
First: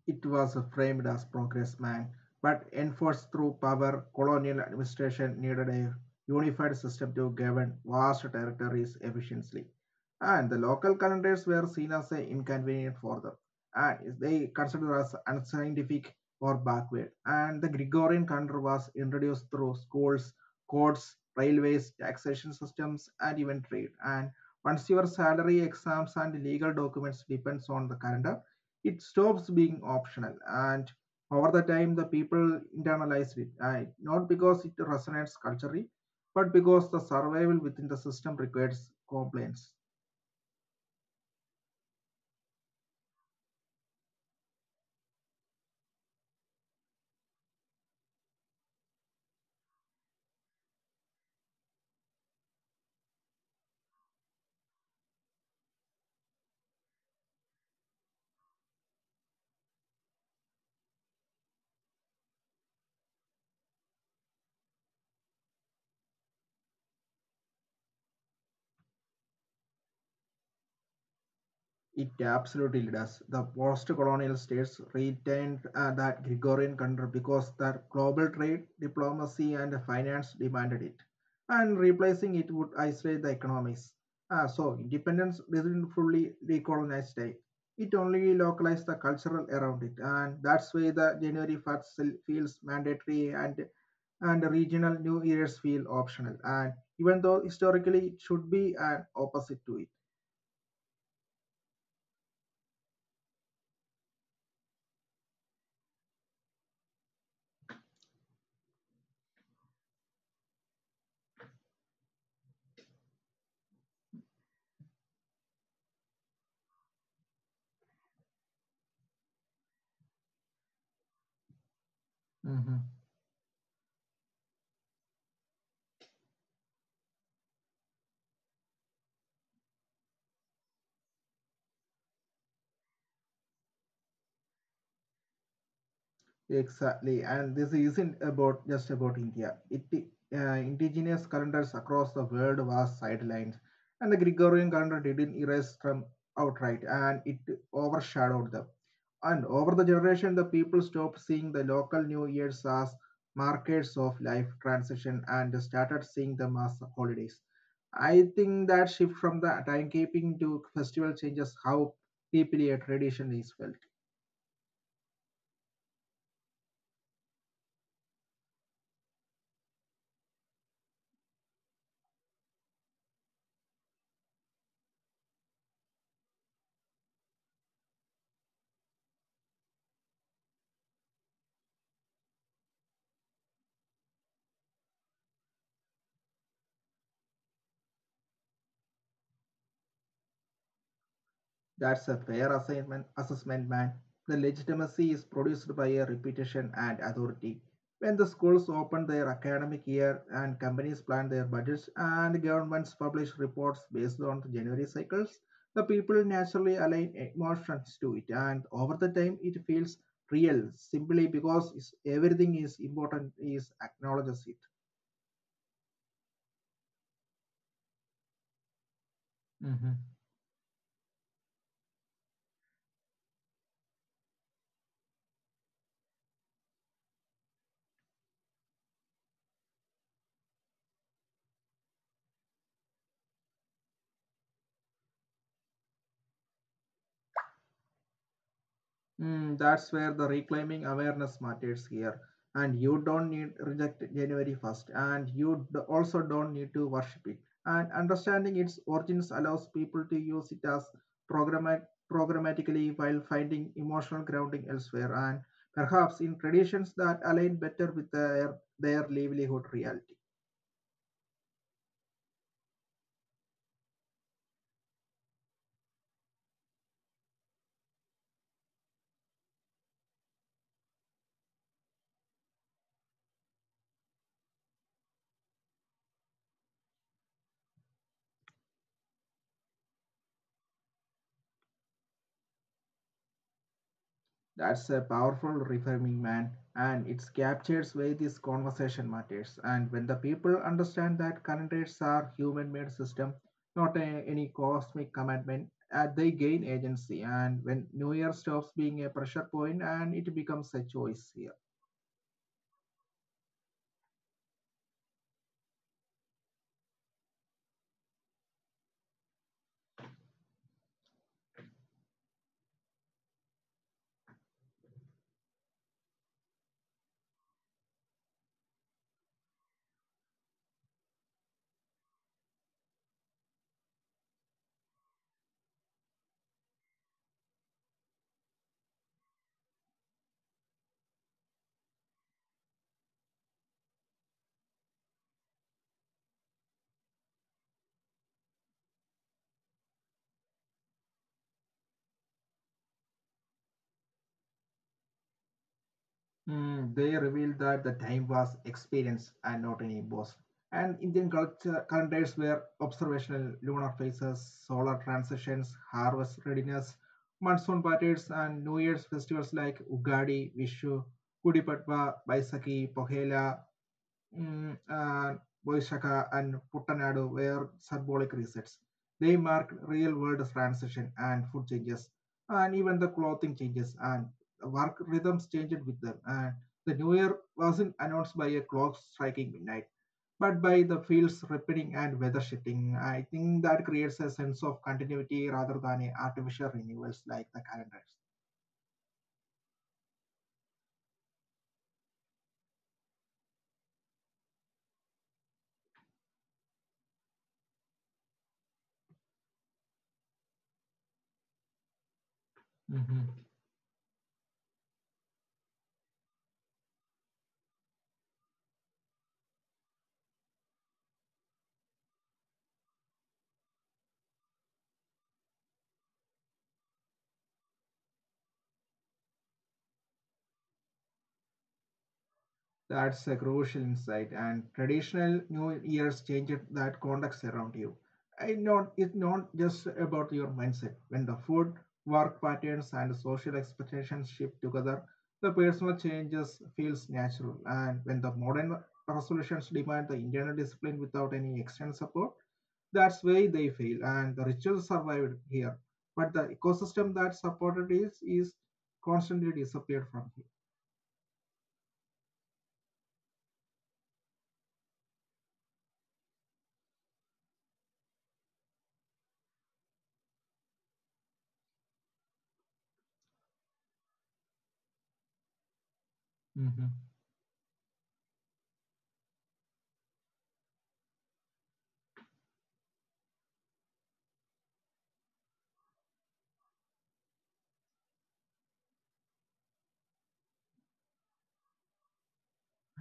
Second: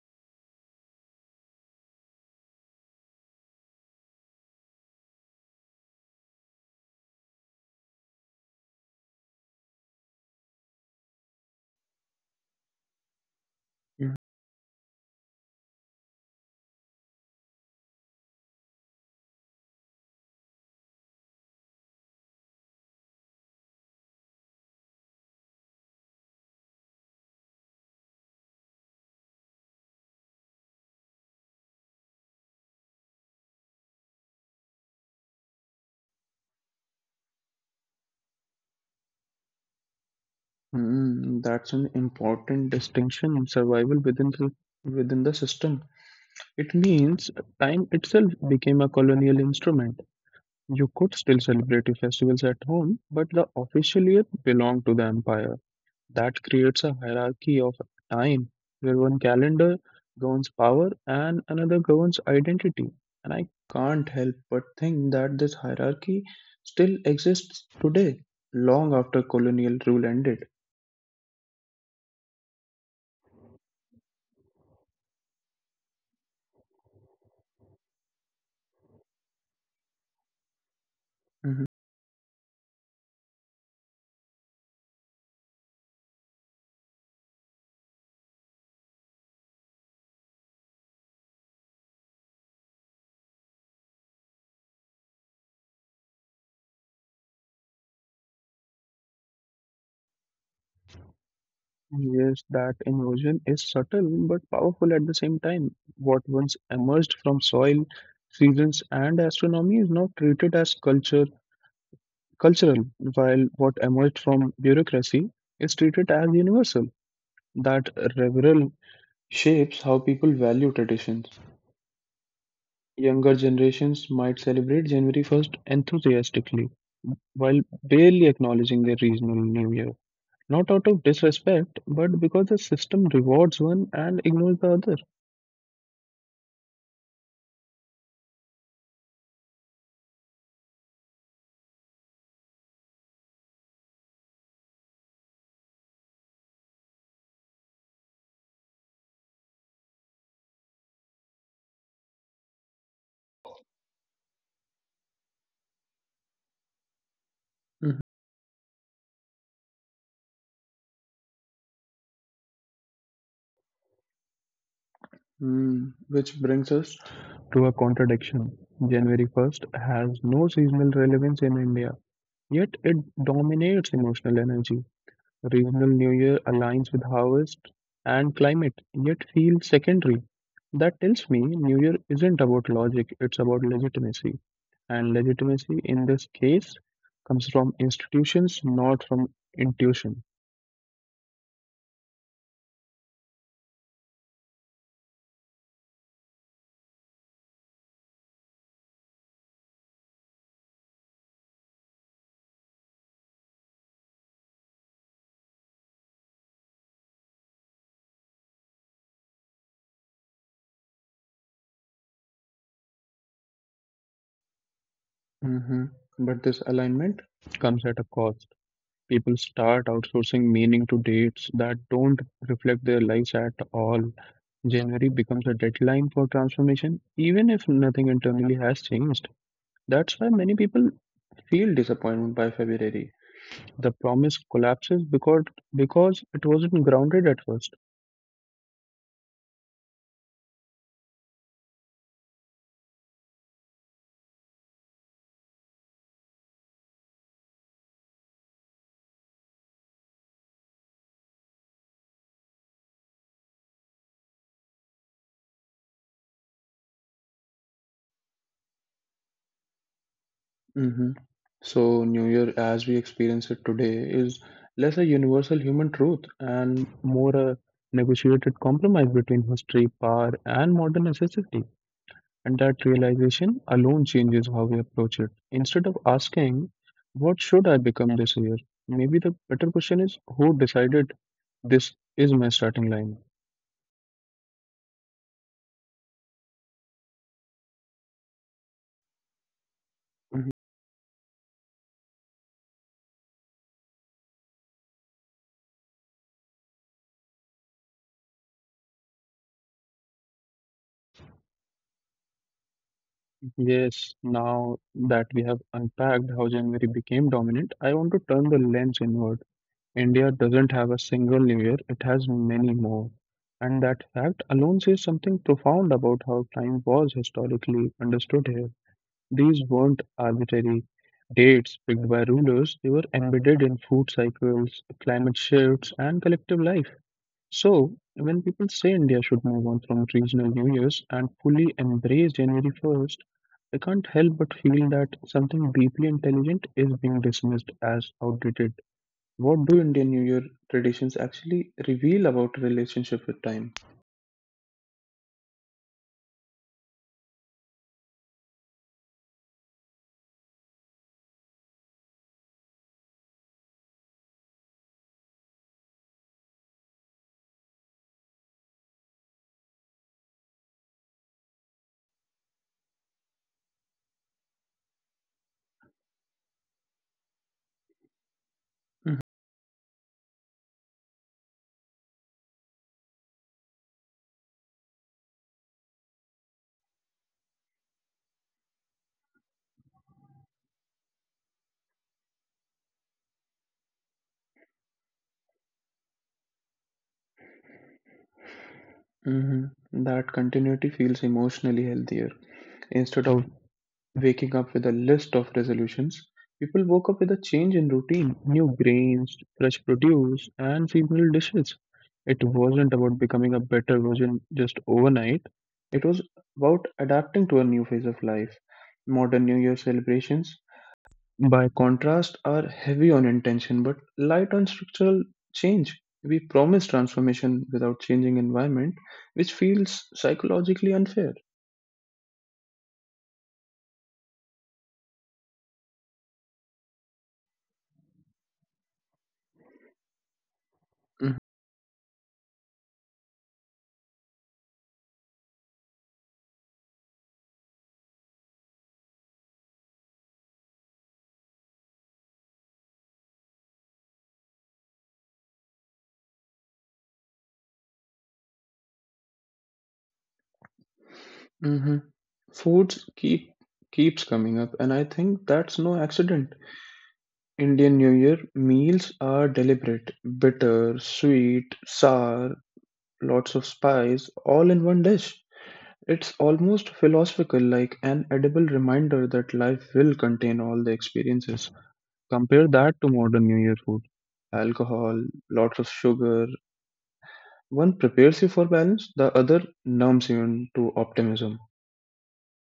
Speaker 2: It was framed as progress, man, but enforced through power. Colonial administration needed a unified system to govern vast territories efficiently. And the local calendars were seen as inconvenient for them, and they considered as unscientific or backward. And the Gregorian calendar was introduced through schools, courts, railways, taxation systems, and even trade. And once your salary, exams, and legal documents depends on the calendar, it stops being optional, and over the time the people internalize it, not because it resonates culturally but because the survival within the system requires compliance.
Speaker 1: Mm, that's an important distinction in survival within within the system. It means time itself became a colonial instrument. You could still celebrate your festivals at home, but the official year belonged to the empire. That creates a hierarchy of time where one calendar governs power and another governs identity. And I can't help but think that this hierarchy still exists today, long after colonial rule ended.
Speaker 2: It absolutely does. The post-colonial states retained that Gregorian control because their global trade, diplomacy, and finance demanded it,
Speaker 1: Mhm.
Speaker 2: and replacing it would isolate the economies. So independence didn't fully decolonize state. It only localized the cultural around it, and that's why the January 1st feels mandatory, and regional New Year's feel optional. And even though historically it should be an opposite to it.
Speaker 1: Yes, that inversion is subtle but powerful at the same time. What once emerged from soil, seasons, and astronomy is now treated as cultural, while what emerged from bureaucracy is treated as universal. That revival shapes how people value traditions.
Speaker 2: Mm-hmm.
Speaker 1: Younger generations might celebrate January 1st enthusiastically while barely acknowledging their regional new year. Not out of disrespect, but because the system rewards one and ignores the other.
Speaker 2: Exactly, and this isn't about just about India. Indigenous calendars across the world was sidelined, and the Gregorian calendar didn't erase them outright, and it overshadowed them. And over the generation, the people stopped seeing the local New Year's as markers of life transition and started seeing them as holidays.
Speaker 1: Mhm.
Speaker 2: I think that shift from the timekeeping to festival changes how deeply a tradition is felt.
Speaker 1: Hmm, which brings us to a contradiction. January 1st has no seasonal relevance in India, yet it dominates emotional energy. Regional New Year aligns with harvest and climate, yet feels secondary. That tells me New Year isn't about logic, it's about legitimacy. And legitimacy in this case comes from institutions, not from intuition.
Speaker 2: That's a fair assessment, man. The legitimacy is produced by a reputation and authority. When the schools open their academic year and companies plan their budgets and governments publish reports based on the January cycles, the people naturally align emotions to it, and over the time it feels real, simply because everything is important is acknowledges it.
Speaker 1: Hmm. But this alignment comes at a cost. People
Speaker 2: Mm-hmm.
Speaker 1: start outsourcing meaning to dates that don't reflect their lives at all. January becomes a deadline for transformation, even if nothing internally has changed. That's why many people feel disappointment by February. The promise collapses because it wasn't grounded at first.
Speaker 2: Mm, that's where the reclaiming awareness matters here. And you don't need reject January 1st, and you also don't need to worship it. And understanding its origins allows people to use it as programma- programmatically while finding emotional grounding elsewhere, and perhaps in traditions that align better with their livelihood reality.
Speaker 1: Hmm. So, New Year as we experience it today is less a universal human truth and more a negotiated compromise between history, power, and modern necessity. And that realization alone changes how we approach it. Instead of asking, what should I become this year? Maybe the better question is, who decided this is my starting line?
Speaker 2: That's a powerful reframing, man, and it captures why this conversation matters. And when the people
Speaker 1: Mm-hmm.
Speaker 2: understand that current rates are human-made system, not any cosmic commandment, they gain agency. And when New Year stops being a pressure point, and it becomes a choice here.
Speaker 1: Yes, now that we have unpacked how January became dominant, I want to turn the lens inward. India doesn't have a single new year, it has many more. And that fact alone says something profound about how time was historically understood here. These weren't arbitrary dates picked by rulers, they were embedded in food cycles, climate shifts, and collective life. So, when people say India should move on from regional New Year's and fully embrace January 1st, I can't help but feel that something deeply intelligent is being dismissed as outdated. What do Indian New Year traditions actually reveal about relationship with time?
Speaker 2: Mm, they revealed that the time was experience and not any boss. And Indian culture calendars were observational lunar phases, solar transitions, harvest readiness, monsoon patterns, and New Year's festivals like Ugadi, Vishu, Gudi Padwa, Baisakhi, Pohela, mm, uh, Boishaka and Puttanadu were symbolic resets. They
Speaker 1: Mhm.
Speaker 2: marked real world transition and food changes, and even the clothing changes and work rhythms changed with them. And the new year wasn't announced by a clock striking midnight, but by the fields ripening and weather shifting. I think that creates a sense of continuity rather than a artificial renewals like the calendars.
Speaker 1: Mhm. That continuity feels emotionally healthier instead of waking up with a list of resolutions, people woke up with a change in routine, new grains, fresh produce, and seasonal dishes. It wasn't
Speaker 2: Mm-hmm.
Speaker 1: about becoming a better version just overnight, it was about adapting to a new phase of life. Modern New Year celebrations, by contrast, are heavy on intention but light on structural change. We promise transformation without changing environment, which feels psychologically unfair.
Speaker 2: That's a crucial insight, and traditional New Year's changes that context around you. I not, It's not just about your mindset. When the food, work patterns, and social expectations shift together, the personal changes feels natural. And when the modern resolutions demand the internal discipline without any external support, that's why they fail, and the rituals survived here. But the ecosystem that supported is constantly disappeared from here.
Speaker 1: Mhm. Foods keeps coming up, and I think that's no accident. Indian New Year meals are deliberate, bitter, sweet, sour, lots of spice, all in one dish. It's
Speaker 2: Mm-hmm.
Speaker 1: almost philosophical, like an edible reminder that life will contain all the experiences. Compare that to modern New Year food. Alcohol, lots of sugar. One prepares you for balance, the other numbs you to optimism.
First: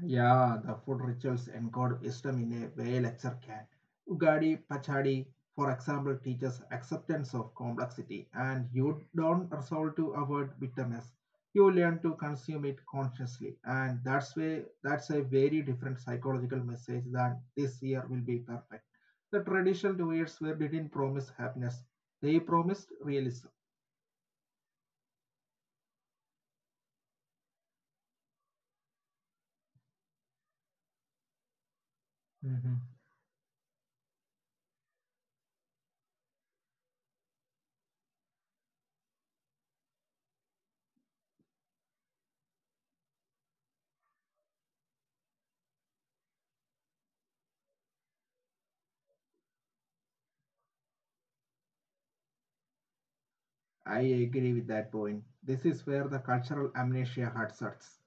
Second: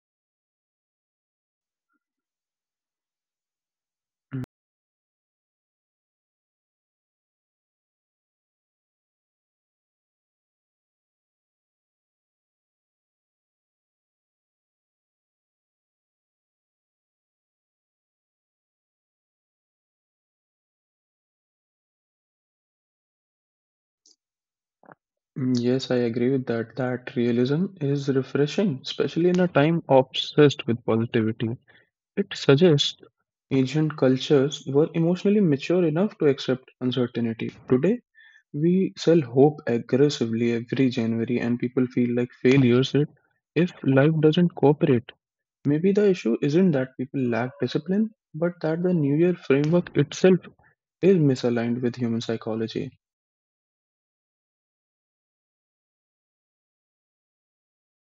Speaker 2: Yeah, the food rituals encode wisdom in a way lecture can. Ugadi Pachadi, for example, teaches acceptance of complexity, and you don't resolve to avoid bitterness. You learn to consume it consciously, and that's a very different psychological message than this year will be perfect. The traditional years were didn't promise happiness; they promised realism.
Speaker 1: Mm, yes, I agree with that. That realism is refreshing, especially in a time obsessed with positivity. It suggests ancient cultures were emotionally mature enough to accept uncertainty. Today, we sell hope aggressively every January, and people feel like failures it if life doesn't cooperate. Maybe the issue isn't that people lack discipline, but that the New Year framework itself is misaligned with human psychology.
Speaker 2: I agree with that point. This is where the cultural amnesia hurts us.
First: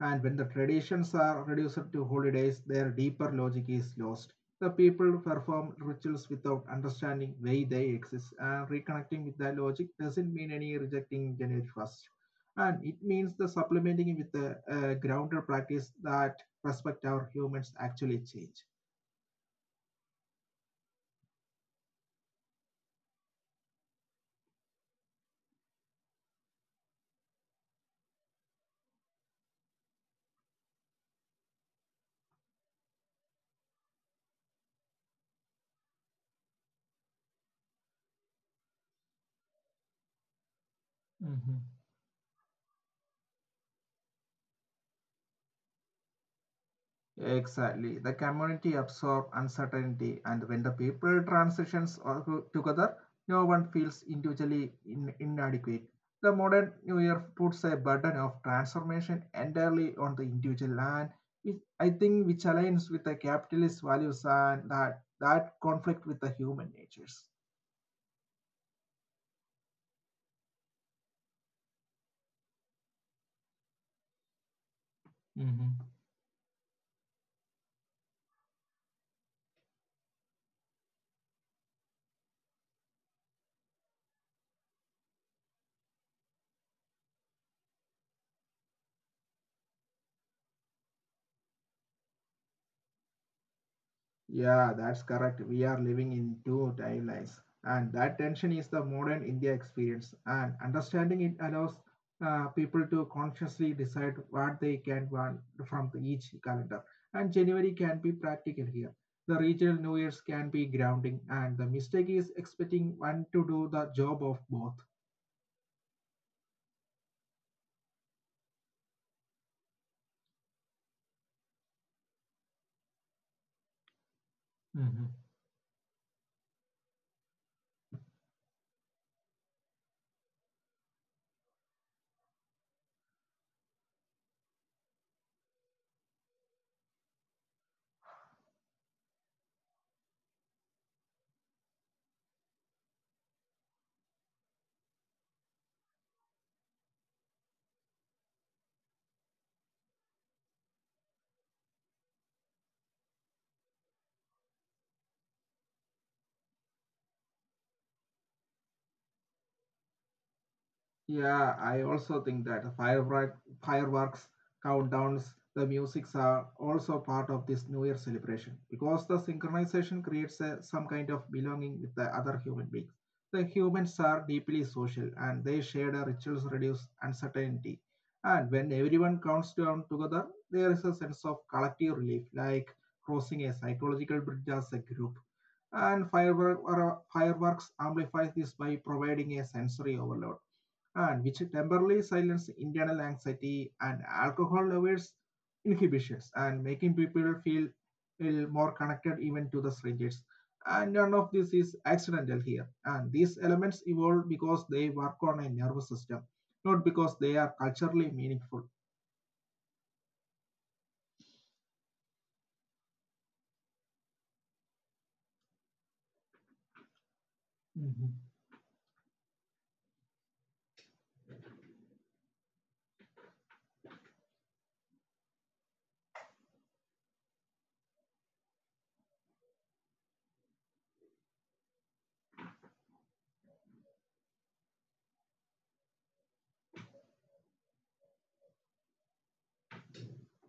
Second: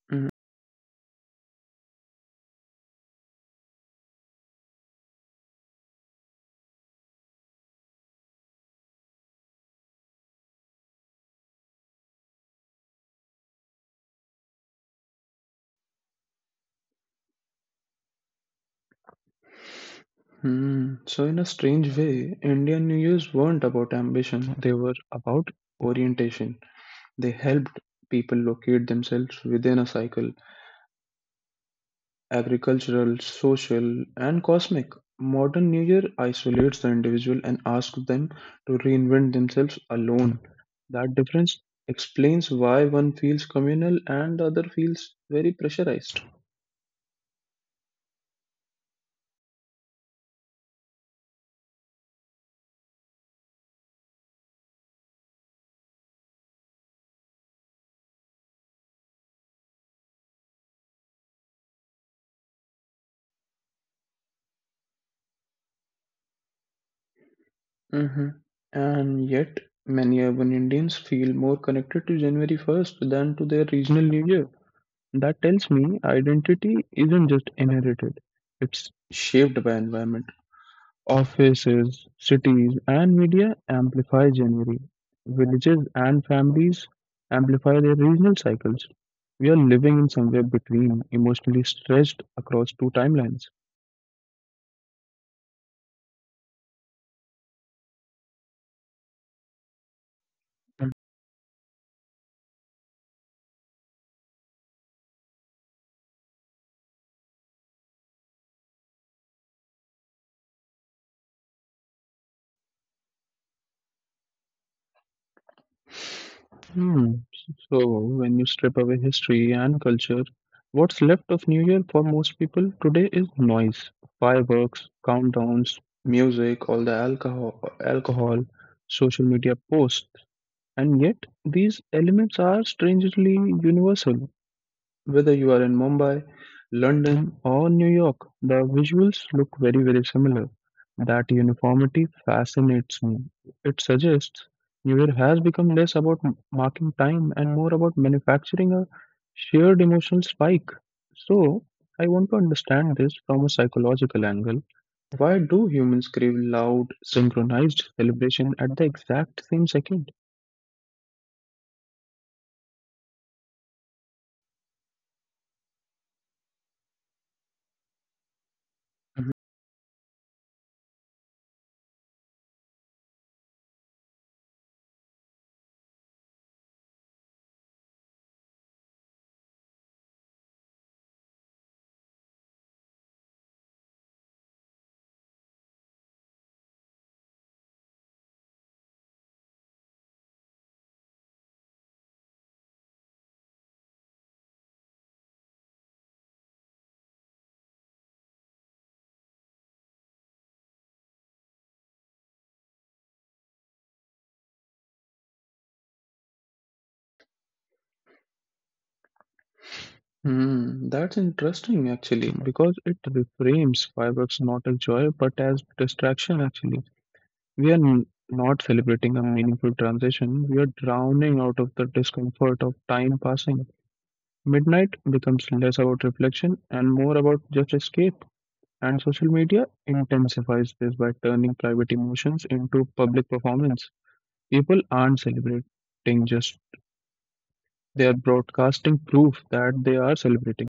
Speaker 2: And
Speaker 1: Mm-hmm.
Speaker 2: when the traditions are reduced to holidays, their deeper logic is lost. The people perform rituals without understanding why they exist, and reconnecting with that logic doesn't mean any rejecting January 1st. And it means the supplementing with the grounded practice that respect our humans actually change.
Speaker 1: Hmm. So, in a strange way, Indian New Years weren't about ambition, they were about orientation. They helped people locate themselves within a cycle agricultural, social, and cosmic. Modern New Year isolates the individual and asks them to reinvent themselves alone. That difference
Speaker 2: Mhm.
Speaker 1: explains why one feels communal and the other feels very pressurized.
Speaker 2: Exactly. The community absorb uncertainty, and when the people transitions are together, no one feels individually inadequate. The modern New Year puts a burden of transformation entirely on the individual, and which I think which aligns with the capitalist values and that conflict with the human natures.
Speaker 1: Hmm. And yet, many urban Indians feel more connected to January 1st than to their regional New Year. That tells me identity isn't just inherited, it's shaped by environment. Offices, cities, and media amplify January. Villages and families amplify their regional cycles. We are living in somewhere between, emotionally stretched across two timelines.
Speaker 2: Yeah, that's correct. We are living in two timelines, and that tension is the modern India experience. And understanding it allows people to consciously decide what they can want from each calendar. And January can be practical here. The regional New Year's can be grounding, and the mistake is expecting one to do the job of both.
Speaker 1: Hmm. So, when you strip away history and culture, what's left of New Year for most people today is noise, fireworks, countdowns, music, all the alcohol, social media posts, and yet these elements are strangely universal. Whether you are in Mumbai, London, or New York, the visuals look very, very similar. That uniformity fascinates me. It suggests New Year has become less about marking time and more about manufacturing a shared emotional spike. So, I want to understand this from a psychological angle. Why do humans crave loud, synchronized celebration at the exact same second?
Speaker 2: Yeah, I also think that fireworks, countdowns, the musics are also part of this New Year celebration because the synchronization creates some kind of belonging with the other human beings. The humans are deeply social and they share the rituals reduce uncertainty. And when everyone counts down together, there is a sense of collective relief, like crossing a psychological bridge as a group. And fireworks amplifies this by providing a sensory overload, and which temporarily silence internal anxiety and alcohol levels inhibitions and making people feel more connected even to the strangers. And none of this is accidental here. And these elements evolve because they work on a nervous system, not because they are culturally meaningful.
Speaker 1: Hmm, that's interesting actually because it reframes fireworks not as joy but as distraction actually. We are
Speaker 2: Mhm.
Speaker 1: not celebrating a meaningful transition, we are drowning out of the discomfort of time passing. Midnight becomes less about reflection and more about just escape, and social media intensifies this by turning private emotions into public performance. People aren't celebrating just they are broadcasting proof that they are celebrating.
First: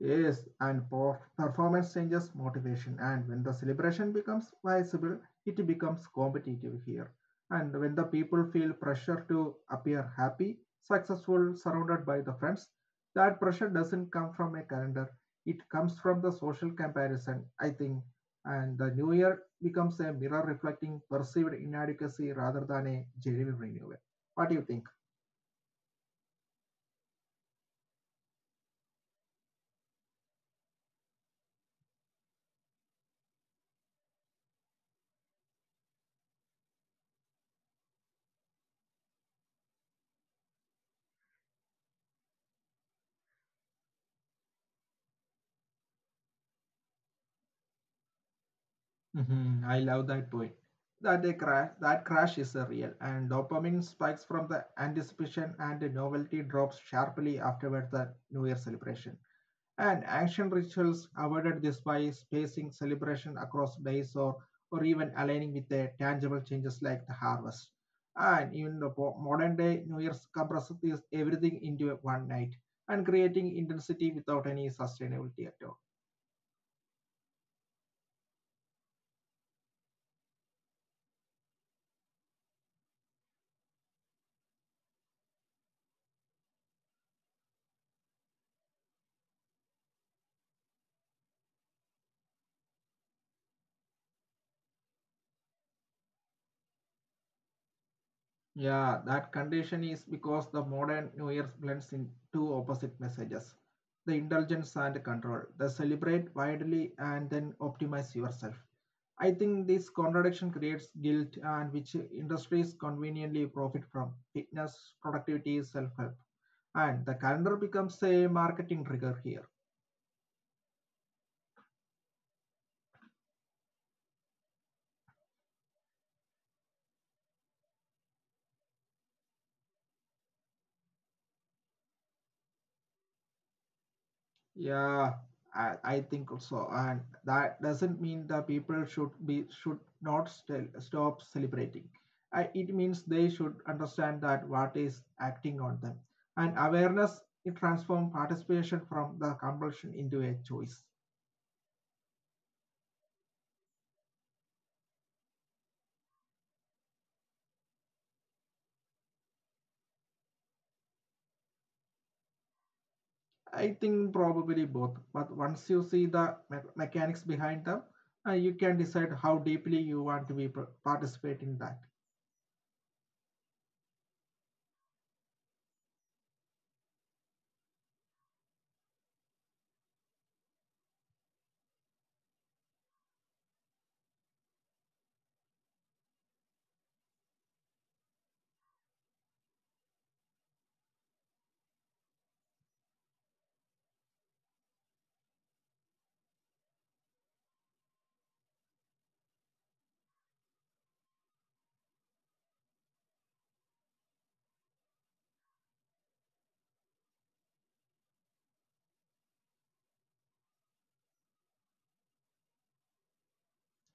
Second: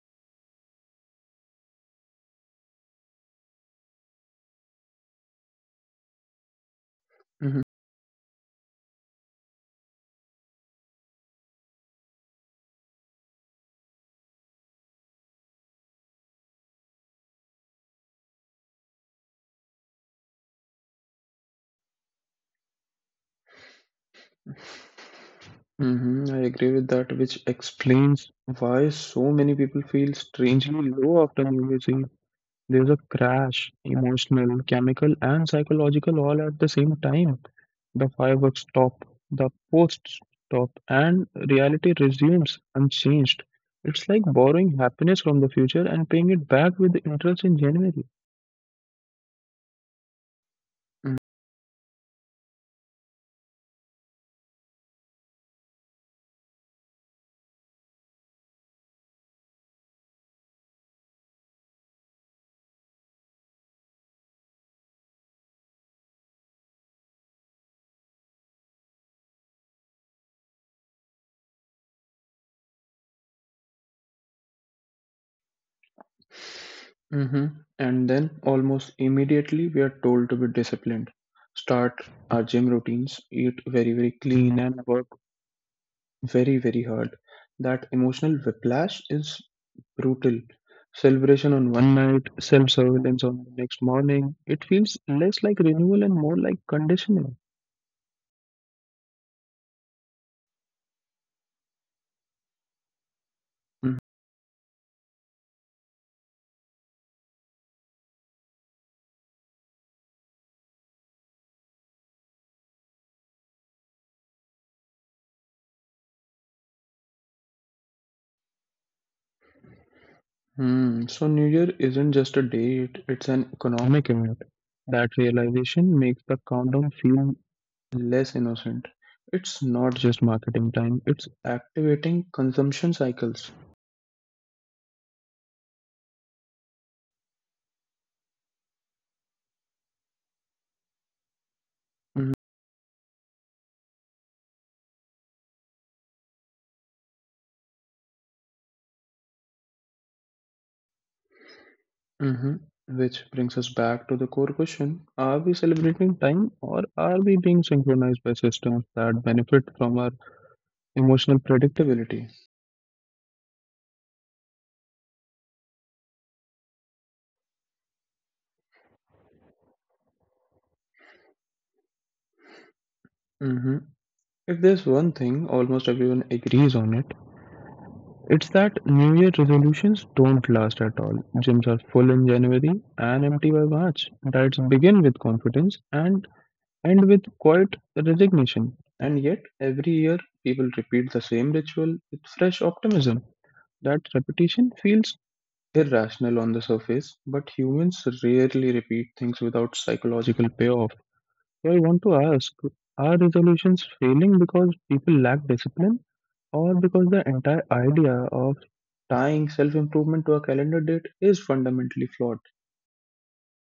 Speaker 2: Yes, and performance changes motivation, and when the celebration becomes visible, it becomes competitive here.
Speaker 1: Mhm.
Speaker 2: And when the people feel pressure to appear happy, successful, surrounded by the friends, that pressure doesn't come from a calendar. It comes from the social comparison, I think. And the new year becomes a mirror reflecting perceived inadequacy rather than a genuine renewal. What do you think?
Speaker 1: Hmm, I agree with that, which explains why so many people feel strangely low after New Year's Eve. There's a crash, emotional, chemical, and psychological all at the same time. The fireworks stop, the posts stop, and reality resumes unchanged. It's like borrowing happiness from the future and paying it back with interest in January.
Speaker 2: Mhm, I love that point. That crash is a real, and dopamine spikes from the anticipation and the novelty drops sharply afterward the New Year celebration. And ancient rituals avoided this by spacing celebration across days or even aligning with the tangible changes like the harvest. And even the modern day New Year's compresses this everything into one night and creating intensity without any sustainability at all.
Speaker 1: Mhm. And then, almost immediately, we are told to be disciplined, start our gym routines, eat very, very clean, and work very, very hard. That emotional whiplash is brutal. Celebration on one night, self surveillance on the next morning. It feels less like renewal and more like conditioning.
Speaker 2: Yeah, that condition is because the modern New Year blends in two opposite messages: the indulgence and control. The celebrate widely and then optimize yourself. I think this contradiction creates guilt, and which industries conveniently profit from fitness, productivity, self help. And the calendar becomes a marketing trigger here.
Speaker 1: Hmm. So New Year isn't just a date, it's an economic event. That realization makes the countdown feel less innocent. It's not just marketing time, it's activating consumption cycles.
Speaker 2: Yeah, I think also, and that doesn't mean the people should not stop celebrating. I, it means they should understand that what is acting on them, and awareness it transforms participation from the compulsion into a choice.
Speaker 1: Hmm. Which brings us back to the core question: are we celebrating time or are we being synchronized by systems that benefit from our emotional predictability?
Speaker 2: I think probably both, but once you see the mechanics behind them, you can decide how deeply you want to be participate in that.
Speaker 1: Hmm. If there's one thing almost everyone agrees on it, it's that New Year resolutions don't last at all. Gyms are full in January and empty by March. Diets begin with confidence and with quiet resignation. And yet, every year, people repeat the same ritual with fresh optimism. That repetition feels irrational on the surface, but humans rarely repeat things without psychological payoff. So, I want to ask, are resolutions failing because people lack discipline? Or because the entire idea of tying self improvement to a calendar date is fundamentally flawed.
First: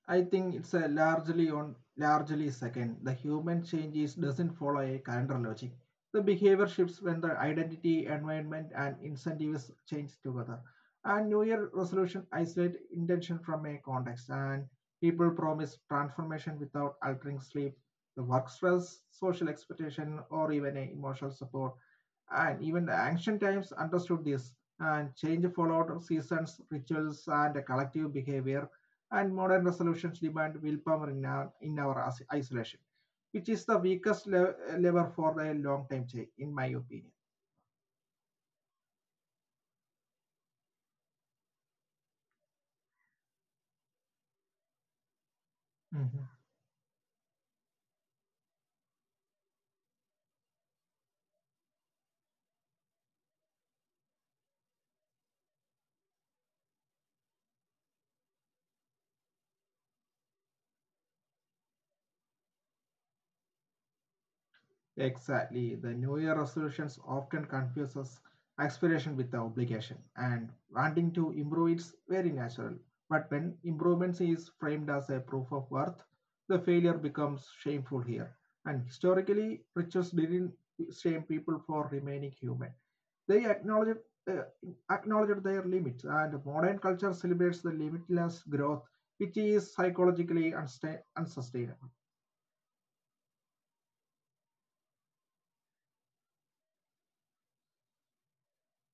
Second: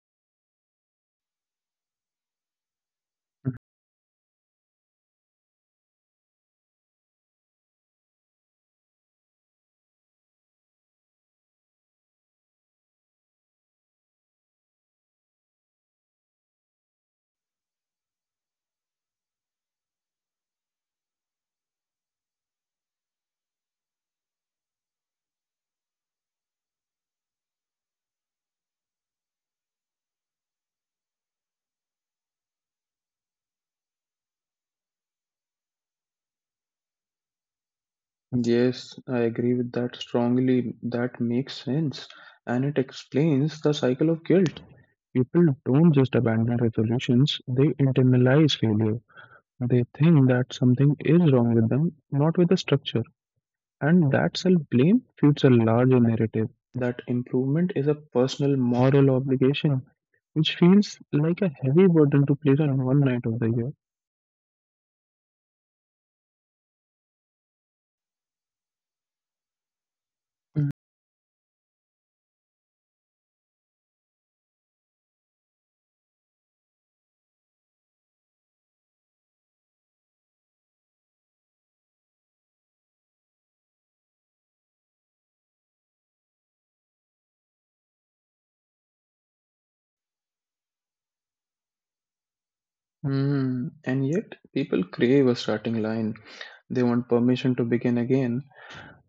Speaker 2: I think it's a largely second. The human changes doesn't follow a calendar logic. The behavior shifts when the identity, environment, and incentives change together. And New Year resolution isolate intention from a context, and people promise transformation without altering sleep, the work stress, social expectation, or even a emotional support. And even the ancient times understood this, and change followed seasons, rituals, and a collective behavior, and modern resolutions demand willpower in in our isolation, which is the weakest lever for a long time change, in my opinion.
Speaker 1: Yes, I agree with that strongly. That makes sense. And it explains the cycle of guilt. People don't just
Speaker 2: Mhm.
Speaker 1: abandon resolutions, they internalize failure. They think that something is wrong with them, not with the structure. And that self blame feeds a larger narrative that improvement is a personal moral obligation, which feels like a heavy burden to place on one night of the year.
Speaker 2: Exactly. The New Year resolutions often confuses aspiration with the obligation, and wanting to improve is very natural. But when improvement is framed as a proof of worth, the failure becomes shameful here. And historically, rituals didn't shame people for remaining human. They acknowledge, uh, acknowledged their limits, and modern culture celebrates the limitless growth, which is psychologically unsustainable.
Speaker 1: Hmm. And yet, people crave a starting line. They want permission to begin again.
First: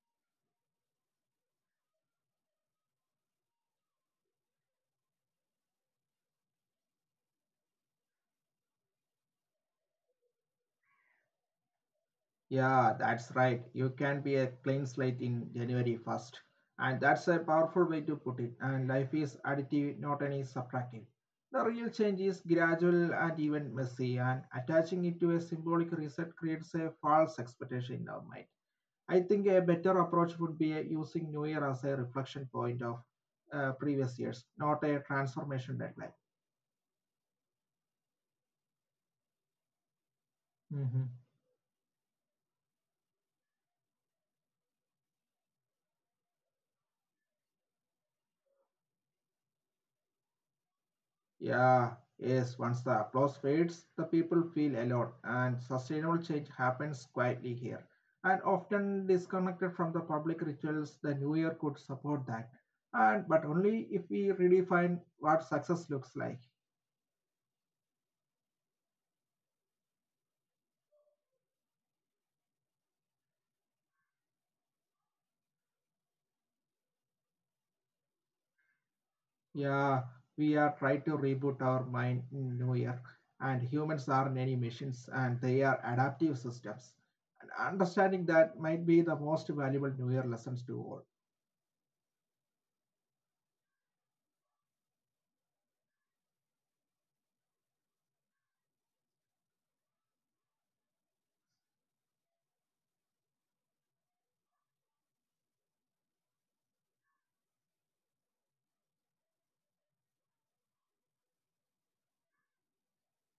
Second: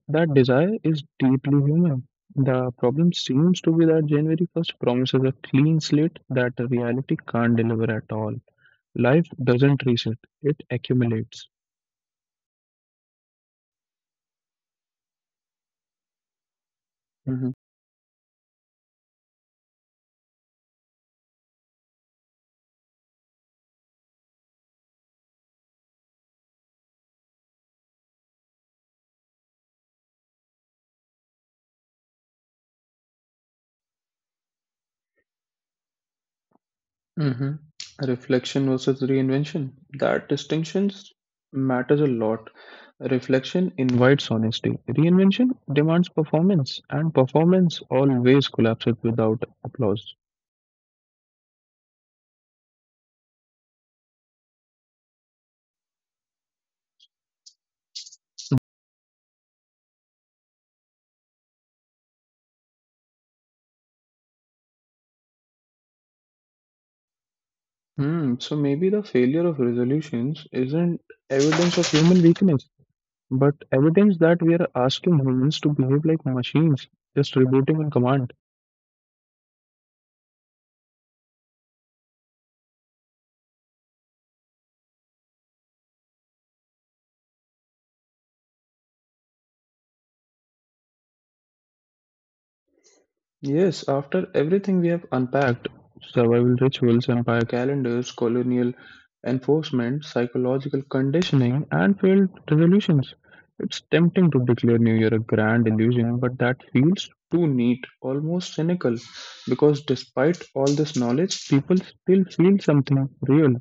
Speaker 1: That desire is deeply human. The problem seems to be that January 1st promises a clean slate that reality can't deliver at all. Life doesn't reset, it accumulates.
Speaker 2: Yeah, that's right. You can be a clean slate in January 1st. And that's
Speaker 1: Mm-hmm.
Speaker 2: a powerful way to put it. And life is additive, not any subtractive. The real change is gradual and even messy, and attaching it to a symbolic reset creates a false expectation in our mind. I think a better approach would be using New Year as a reflection point of previous years, not a transformation deadline.
Speaker 1: Mhm. Reflection versus reinvention. That distinctions
Speaker 2: Mhm.
Speaker 1: matters a lot. Reflection invites honesty. Reinvention demands performance, and performance always collapses without applause.
Speaker 2: Yeah, yes, once the applause fades, the people feel alone, and sustainable change happens quietly here. And often disconnected from the public rituals, the new year could support that. And but only if we redefine what success looks like.
Speaker 1: Hmm. So maybe the failure of resolutions isn't evidence of human weakness, but evidence that we are asking humans to behave like machines, just rebooting on command.
Speaker 2: Yeah, we are trying to reboot our mind in New Year, and humans are many machines and they are adaptive systems. And understanding that might be the most valuable New Year lessons to all.
Speaker 1: Yes, after everything we have unpacked survival rituals, empire calendars, colonial enforcement, psychological conditioning, and failed revolutions, it's tempting to declare New Year a grand illusion, but that feels too neat, almost cynical, because despite all this knowledge, people still feel something real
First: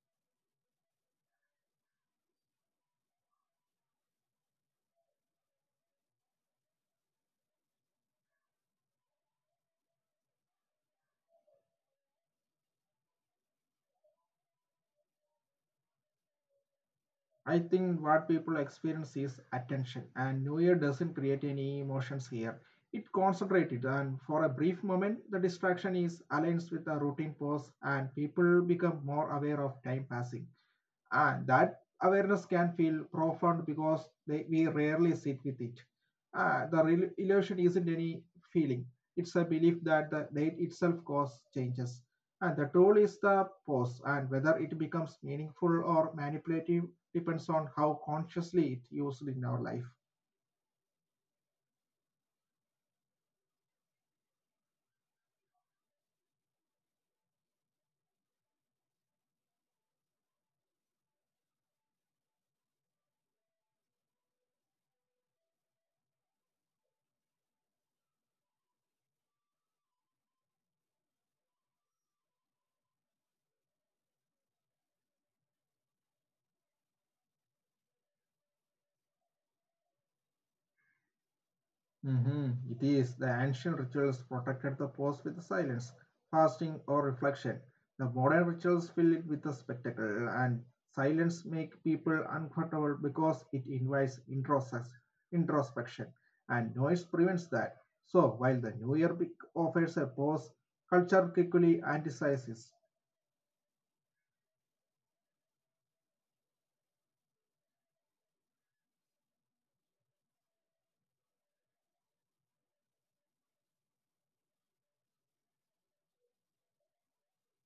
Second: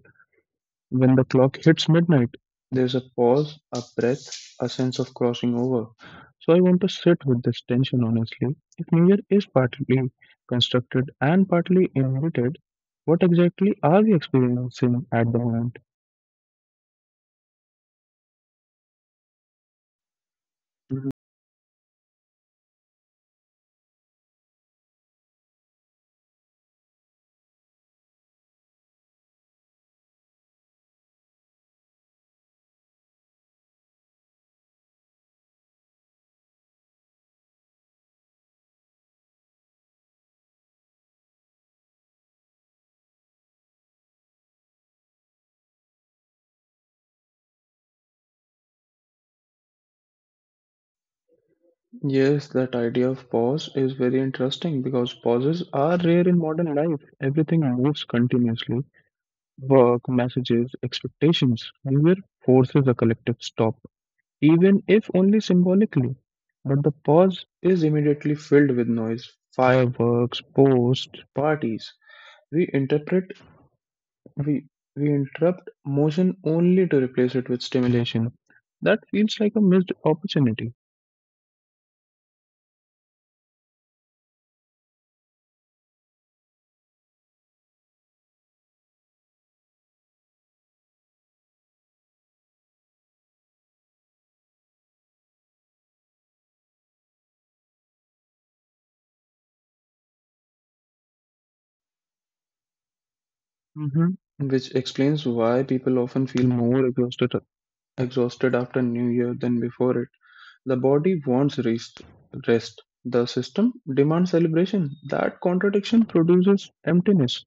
Speaker 1: when the clock hits midnight, there's a pause, a breath, a sense of crossing over. So I want to sit with this tension honestly. If New Year is partly constructed and partly invented, what exactly are we experiencing at the moment?
Speaker 2: I think what people experience is attention, and New Year
Speaker 1: Mhm.
Speaker 2: doesn't create any emotions here. It concentrated, and for a brief moment, the distraction is aligns with the routine pause, and people become more aware of time passing. And that awareness can feel profound because we rarely sit with it. The illusion isn't any feeling; it's a belief that the date itself causes changes, and the tool is the pause. And whether it becomes meaningful or manipulative depends on how consciously it's used in our life.
Speaker 1: Yes, that idea of pause is very interesting because pauses are rare in modern life. Everything moves continuously work, messages, expectations. New Year forces a collective stop, even if only symbolically. But the pause is immediately filled with noise, fireworks, posts, parties. We interpret, we, we interrupt motion only to replace it with stimulation. That feels like a missed opportunity.
Speaker 2: Mhm. It is the ancient rituals protected the past with silence, fasting, or reflection. The modern rituals fill it with a spectacle, and silence make people uncomfortable because it invites introspection, and noise prevents that. So, while the offers a pause, culture quickly anticipates it.
Speaker 1: Mhm. Which explains why people often feel more exhausted after New Year than before it. The body wants rest. The system demands celebration. That contradiction produces emptiness.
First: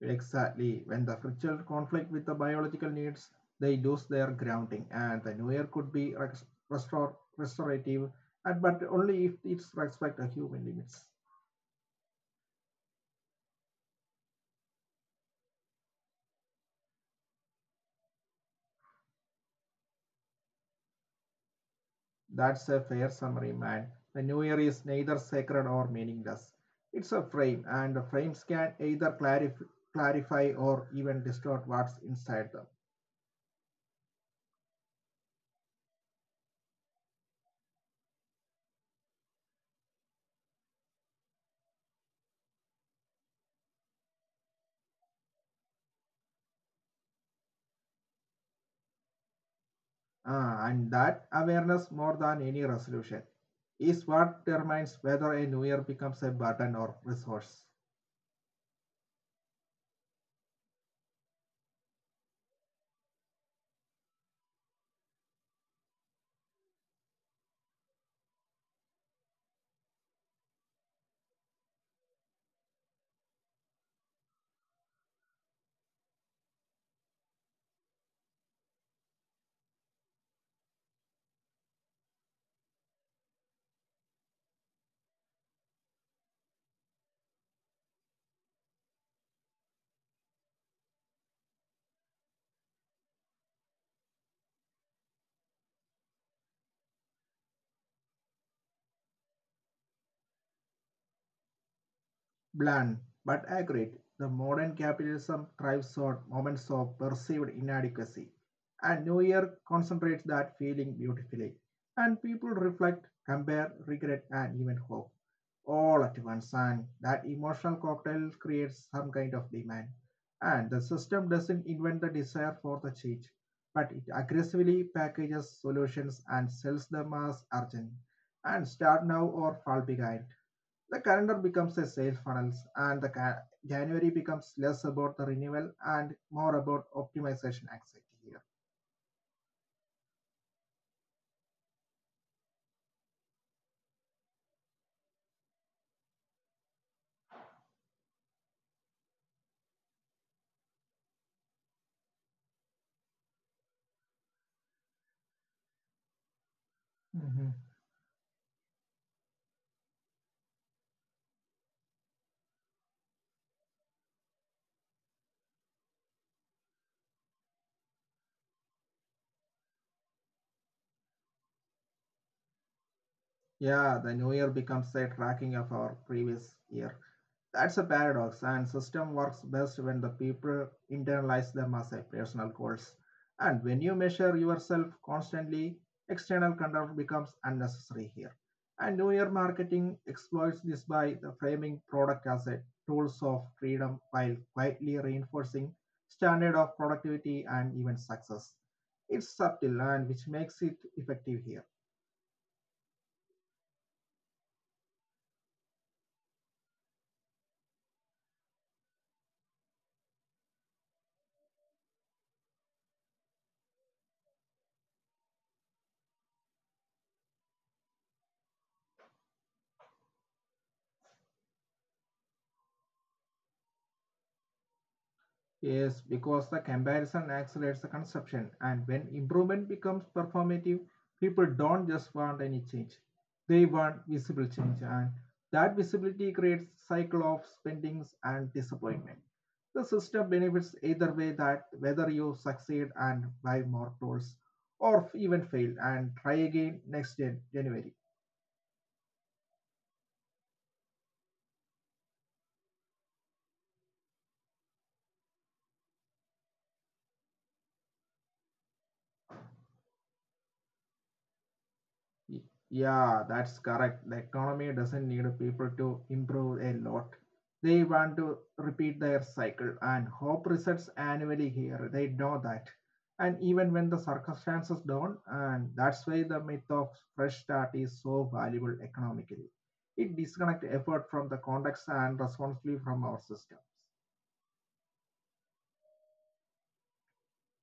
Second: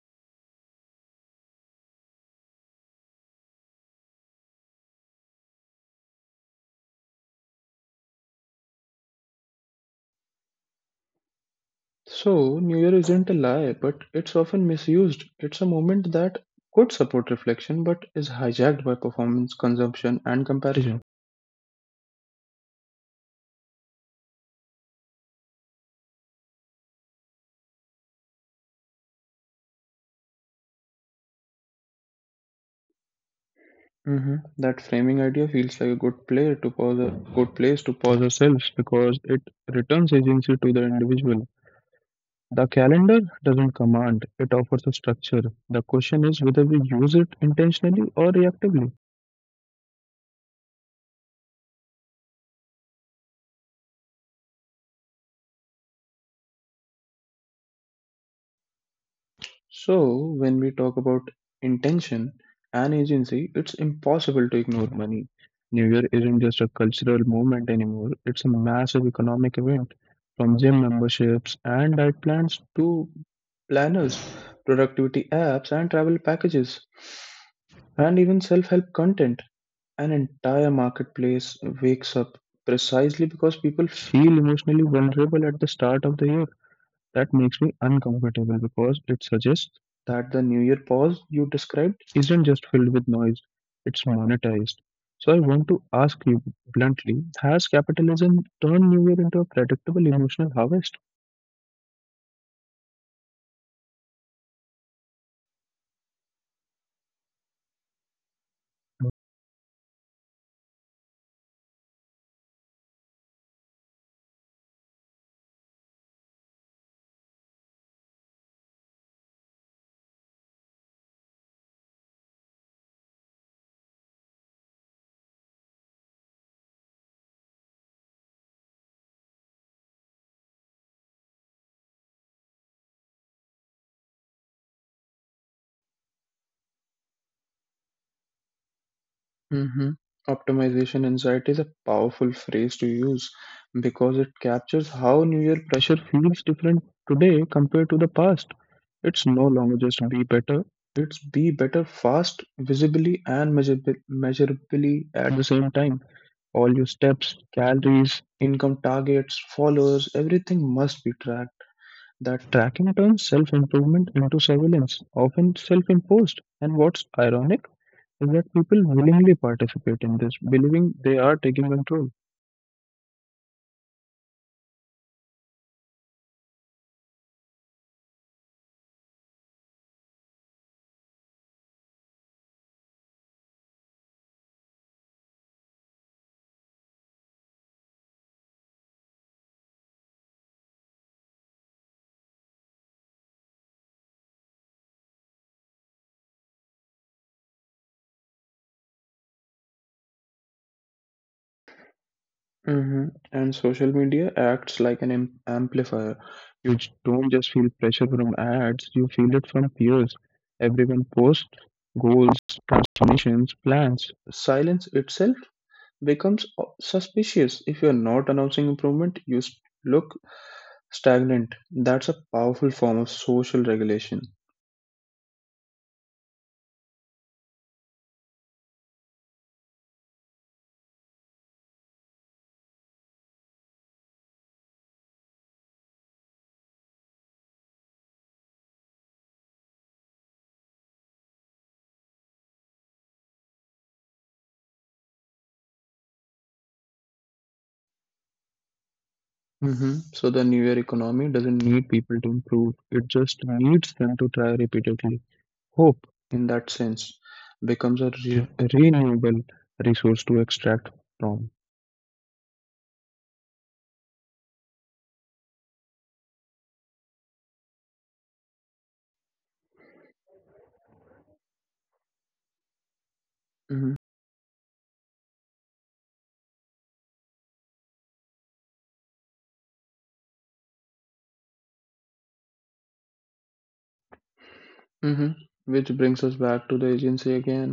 Speaker 2: Exactly. When the frictional conflict with the biological needs, they lose their grounding, and the new air could be restorative, and but only if it's respect the human limits.
Speaker 1: So, New Year isn't a lie, but it's often misused. It's a moment that could support reflection, but is hijacked by performance, consumption, and comparison.
Speaker 2: That's a fair summary, man. The new year is neither sacred or meaningless. It's a frame, and the frames can either clarify or even distort what's inside them.
Speaker 1: Hmm. That framing idea feels like a good place to pause ourselves because it returns agency to the individual. The calendar doesn't command; it offers a structure. The question is whether we use it intentionally or reactively.
Speaker 2: And that awareness, more than any resolution, is what determines whether a new year becomes a burden or resource.
Speaker 1: So, when we talk about intention and agency, it's impossible to ignore money. New Year isn't just a cultural movement anymore, it's a massive economic event. From gym memberships and diet plans to planners, productivity apps, and travel packages, and even self help content, an entire marketplace wakes up precisely because people feel emotionally vulnerable at the start of the year. That makes me uncomfortable because it suggests that the New Year pause you described isn't just filled with noise, it's monetized. So I want to ask you bluntly, has capitalism turned New Year into a predictable emotional harvest?
Speaker 2: Blunt but accurate, the modern capitalism thrives on moments of perceived inadequacy, and New Year concentrates that feeling beautifully. And people reflect, compare, regret, and even hope all at once, and that emotional cocktail creates some kind of demand. And the system doesn't invent the desire for the change, but it aggressively packages solutions and sells them as urgent and start now or fall behind the calendar becomes a sales funnel, and the January becomes less about the renewal and more about optimization activity here.
Speaker 1: hmm Optimization anxiety is a powerful phrase to use because it captures how New Year pressure feels different today compared to the past. It's no longer just be better, it's be better fast, visibly, and measurably at the same time. All your steps,
Speaker 2: Mhm.
Speaker 1: calories, income targets, followers, everything must be tracked. That tracking turns self improvement into surveillance, often self imposed. And what's ironic is that people willingly participate in this, believing they are taking control.
Speaker 2: Yeah, the new year becomes a tracking of our previous year. That's a paradox, and system works best when the people internalize them as a personal goals. And when you measure yourself constantly, external control becomes unnecessary here. And New Year marketing exploits this by the framing product as a tools of freedom while quietly reinforcing standard of productivity and even success. It's subtle and which makes it effective here.
Speaker 1: hmm And social media acts like an amplifier. You don't just feel pressure from ads, you feel it from peers. Everyone posts goals, transformations, plans. Silence itself becomes suspicious. If you're not announcing improvement, you look stagnant. That's a powerful form of social regulation.
Speaker 2: Yes, because the comparison accelerates the consumption, and when improvement becomes performative, people don't just want any change. They want visible change, and that visibility creates cycle of spendings and disappointment. The system benefits either way that whether you succeed and buy more tools or even fail and try again next January.
Speaker 1: So the newer economy doesn't need people to improve. It just needs them to try repeatedly. Hope, in that sense, becomes a renewable resource to extract from.
Speaker 2: Yeah, that's correct. The economy doesn't need people to improve a lot. They want to repeat their cycle and hope results annually here. They know that. And even when
Speaker 1: hmm
Speaker 2: the circumstances don't, and that's why the myth of fresh start is so valuable economically. It disconnects effort from the context and responsibly from our systems.
Speaker 1: hmm Which brings us back to the agency again.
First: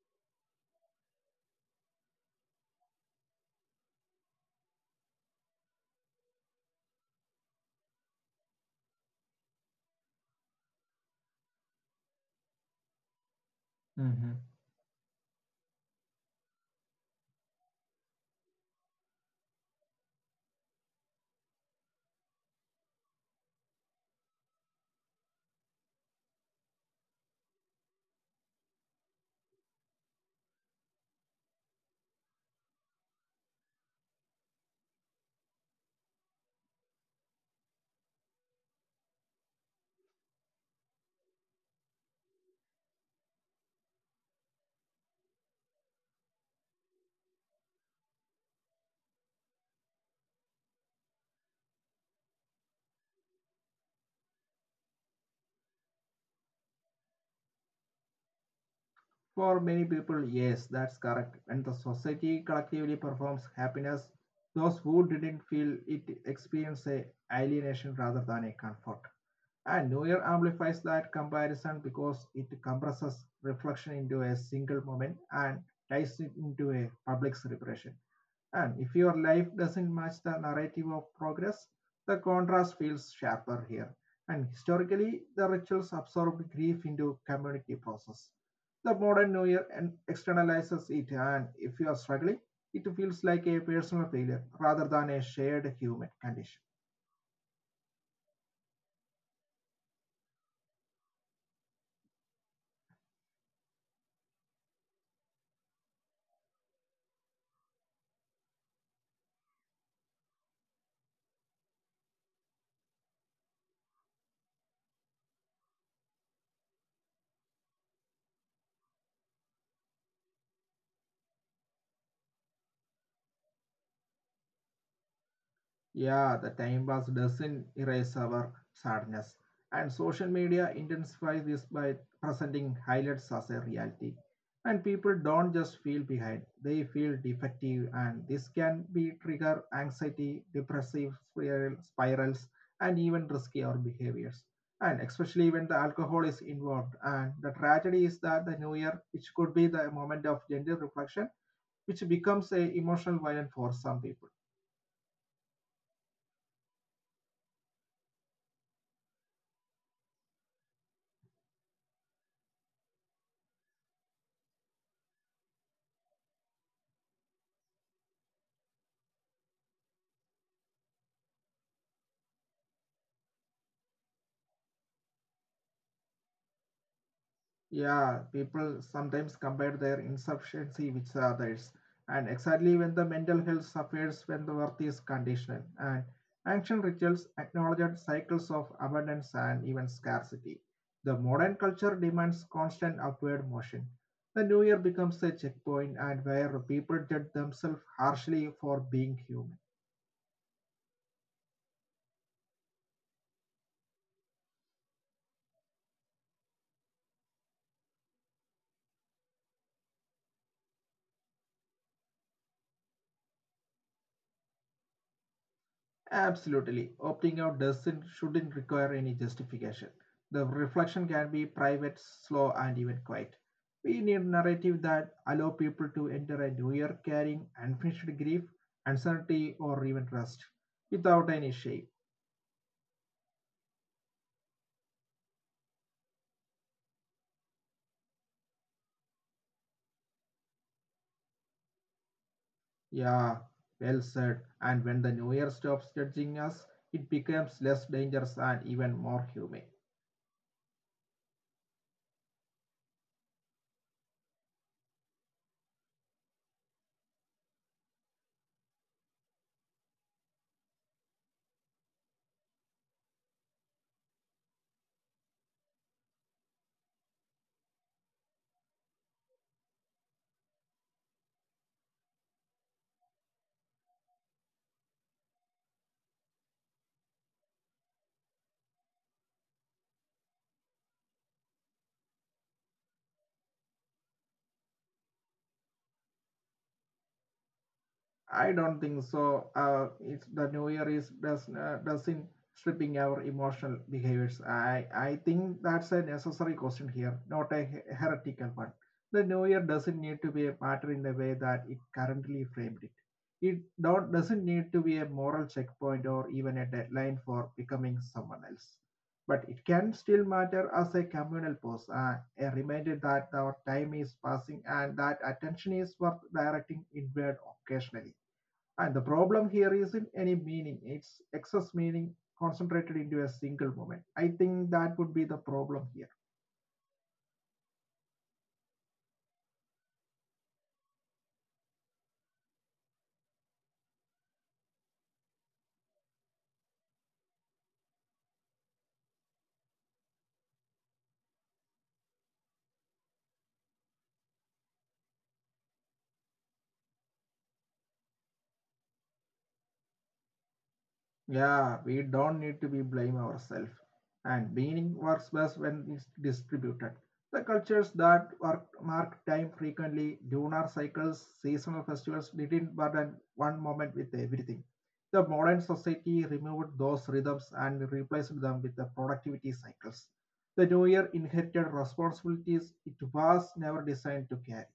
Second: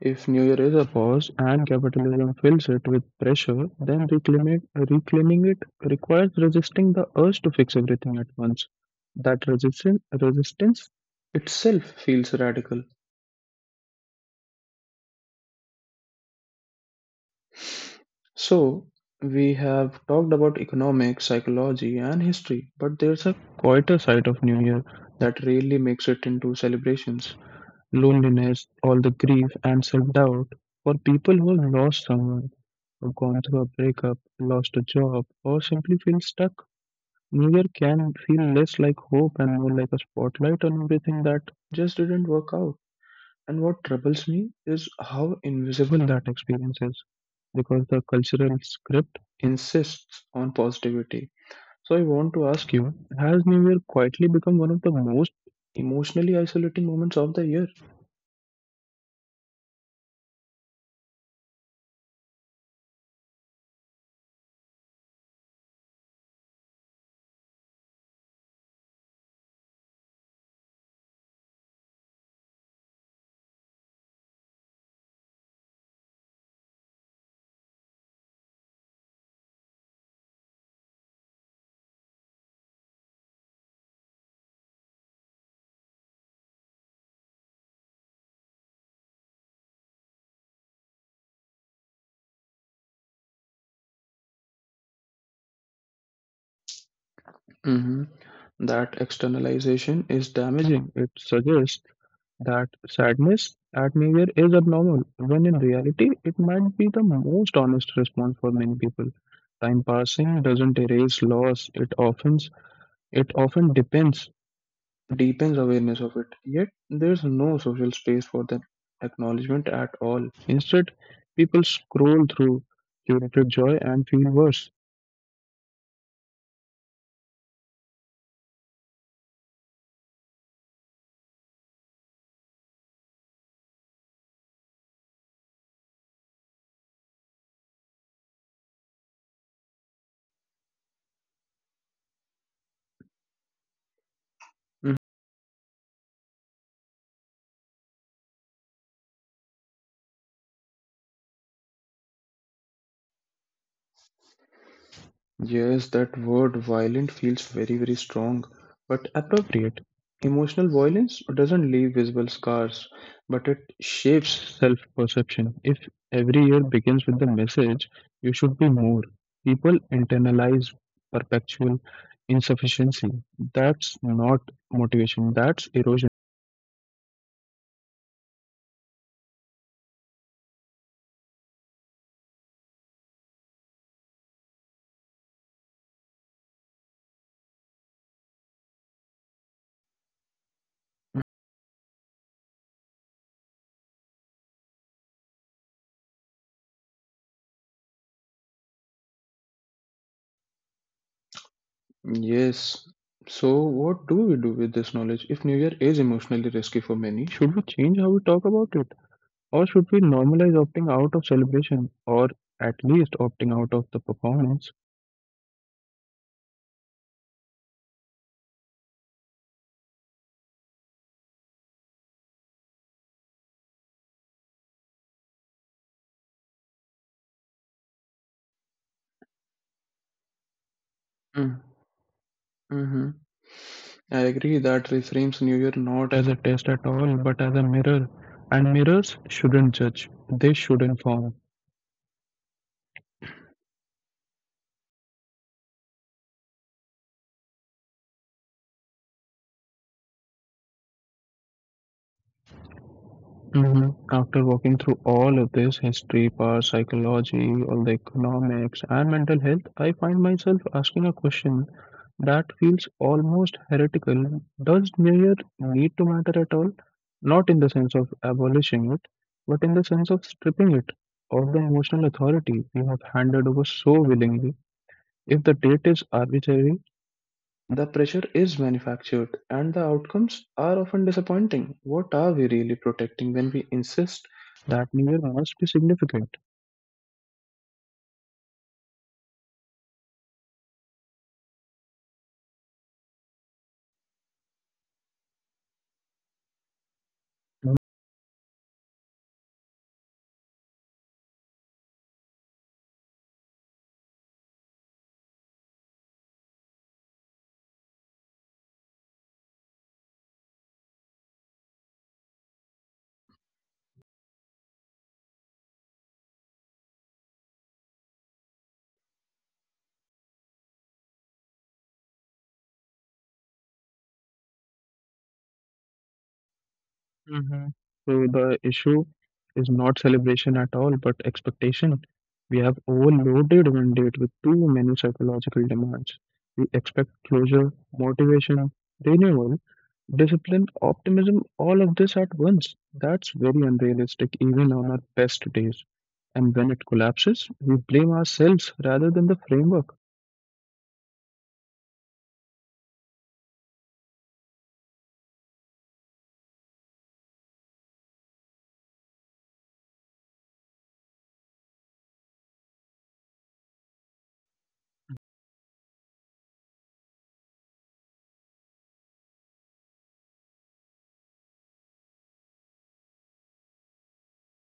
Speaker 1: If New Year is a pause and capitalism fills it with pressure, then reclaiming it requires resisting the urge to fix everything at once. That resistance itself feels radical.
Speaker 2: Hmm.
Speaker 1: So, we have talked about economics, psychology, and history, but there's a quieter side of New Year that rarely makes it into celebrations: loneliness, all the grief, and self doubt. For people who have lost someone, have gone through a breakup, lost a job, or simply feel stuck, New Year can feel less like hope and more like a spotlight on everything that just didn't work out. And what troubles me is how invisible that experience is because the cultural script insists on positivity. So I want to ask you, has New Year quietly become one of the most emotionally isolating moments of the year?
Speaker 2: For many people, yes, that's correct. When the society collectively performs happiness, those who didn't feel it experience a alienation rather than a comfort. And Neuer amplifies that comparison because it compresses reflection into a single moment and ties it into a public celebration. And if your life doesn't match the narrative of progress, the contrast feels sharper here. And historically, the rituals absorbed grief into community process. The modern New Year externalizes it, and if you are struggling, it feels like a personal failure rather than a shared human condition.
Speaker 1: hmm That externalization is damaging. It suggests that sadness at New Year is abnormal, when in reality, it might be the most honest response for many people. Time passing doesn't erase loss, it often It often depends deepens awareness of it, yet there's no social space for that acknowledgement at all. Instead, people scroll through curated joy and feel worse.
Speaker 2: Yeah, the time pass doesn't erase our sadness. And social media intensifies this by presenting highlights as a reality. And people don't just feel behind, they feel defective, and this can be trigger anxiety, depressive spirals, and even riskier behaviors. And especially when the alcohol is involved. And the tragedy is that the new year, which could be the moment of gender reflection, which becomes a emotional violent for some people.
Speaker 1: Yes, that word violent feels very, very strong, but appropriate. Emotional violence doesn't leave visible scars, but it shapes self perception. If every year begins with the message, you should be more, people internalize perpetual insufficiency. That's not motivation, that's erosion.
Speaker 2: Yeah, people sometimes compare their insufficiency with others, and exactly when the mental health suffers when the worth is conditional, and ancient rituals acknowledged cycles of abundance and even scarcity. The modern culture demands constant upward motion. The new year becomes a checkpoint and where people judge themselves harshly for being human.
Speaker 1: Yes. So, what do we do with this knowledge? If New Year is emotionally risky for many, should we change how we talk about it? Or should we normalize opting out of celebration, or at least opting out of the performance?
Speaker 2: Absolutely. Opting out doesn't shouldn't require any justification. The reflection can be private, slow, and even quiet. We need a narrative that allow people to enter a new year carrying unfinished grief, uncertainty, or even trust, without any
Speaker 1: Mm,
Speaker 2: shame.
Speaker 1: mhm. I agree that reframes New Year not as a test at all, but as a mirror. And mirrors shouldn't judge, they should inform.
Speaker 2: Yeah, well said. And when the new year stops judging us, it becomes less dangerous and even more humane.
Speaker 1: hmm After walking through all of this history, power, psychology, all the economics, and mental health, I find myself asking a question that feels almost heretical. Does New Year need to matter at all? Not in the sense of abolishing it, but in the sense of stripping it of the emotional authority we have handed over so willingly. If the date is arbitrary, the pressure is manufactured, and the outcomes are often disappointing, what are we really protecting when we insist that New Year must be significant?
Speaker 2: I don't think so. It's the new year is does doesn't stripping our emotional behaviors. I think that's a necessary question here, not a heretical one. The new year doesn't need to be a matter in the way that it currently framed it. It don't doesn't need to be a moral checkpoint or even a deadline for becoming someone else. But it can still matter as a communal pause, a reminder that our time is passing and that attention is worth directing inward occasionally. And the problem here isn't any meaning, it's excess meaning concentrated into a single moment. I think that would be the problem here.
Speaker 1: Mhm. So the issue is not celebration at all, but expectation. We have overloaded mandate with too many psychological demands. We expect closure, motivation, renewal, discipline, optimism, all of this at once. That's very unrealistic, even on our best days. And when it collapses, we blame ourselves rather than the framework.
Speaker 2: Yeah, we don't need to be blame ourselves. And meaning works best when it's distributed. The cultures that work, mark time frequently, lunar cycles, seasonal festivals didn't burden one moment with everything. The modern society removed those rhythms and replaced them with the productivity cycles. The new year inherited responsibilities it was never designed to carry.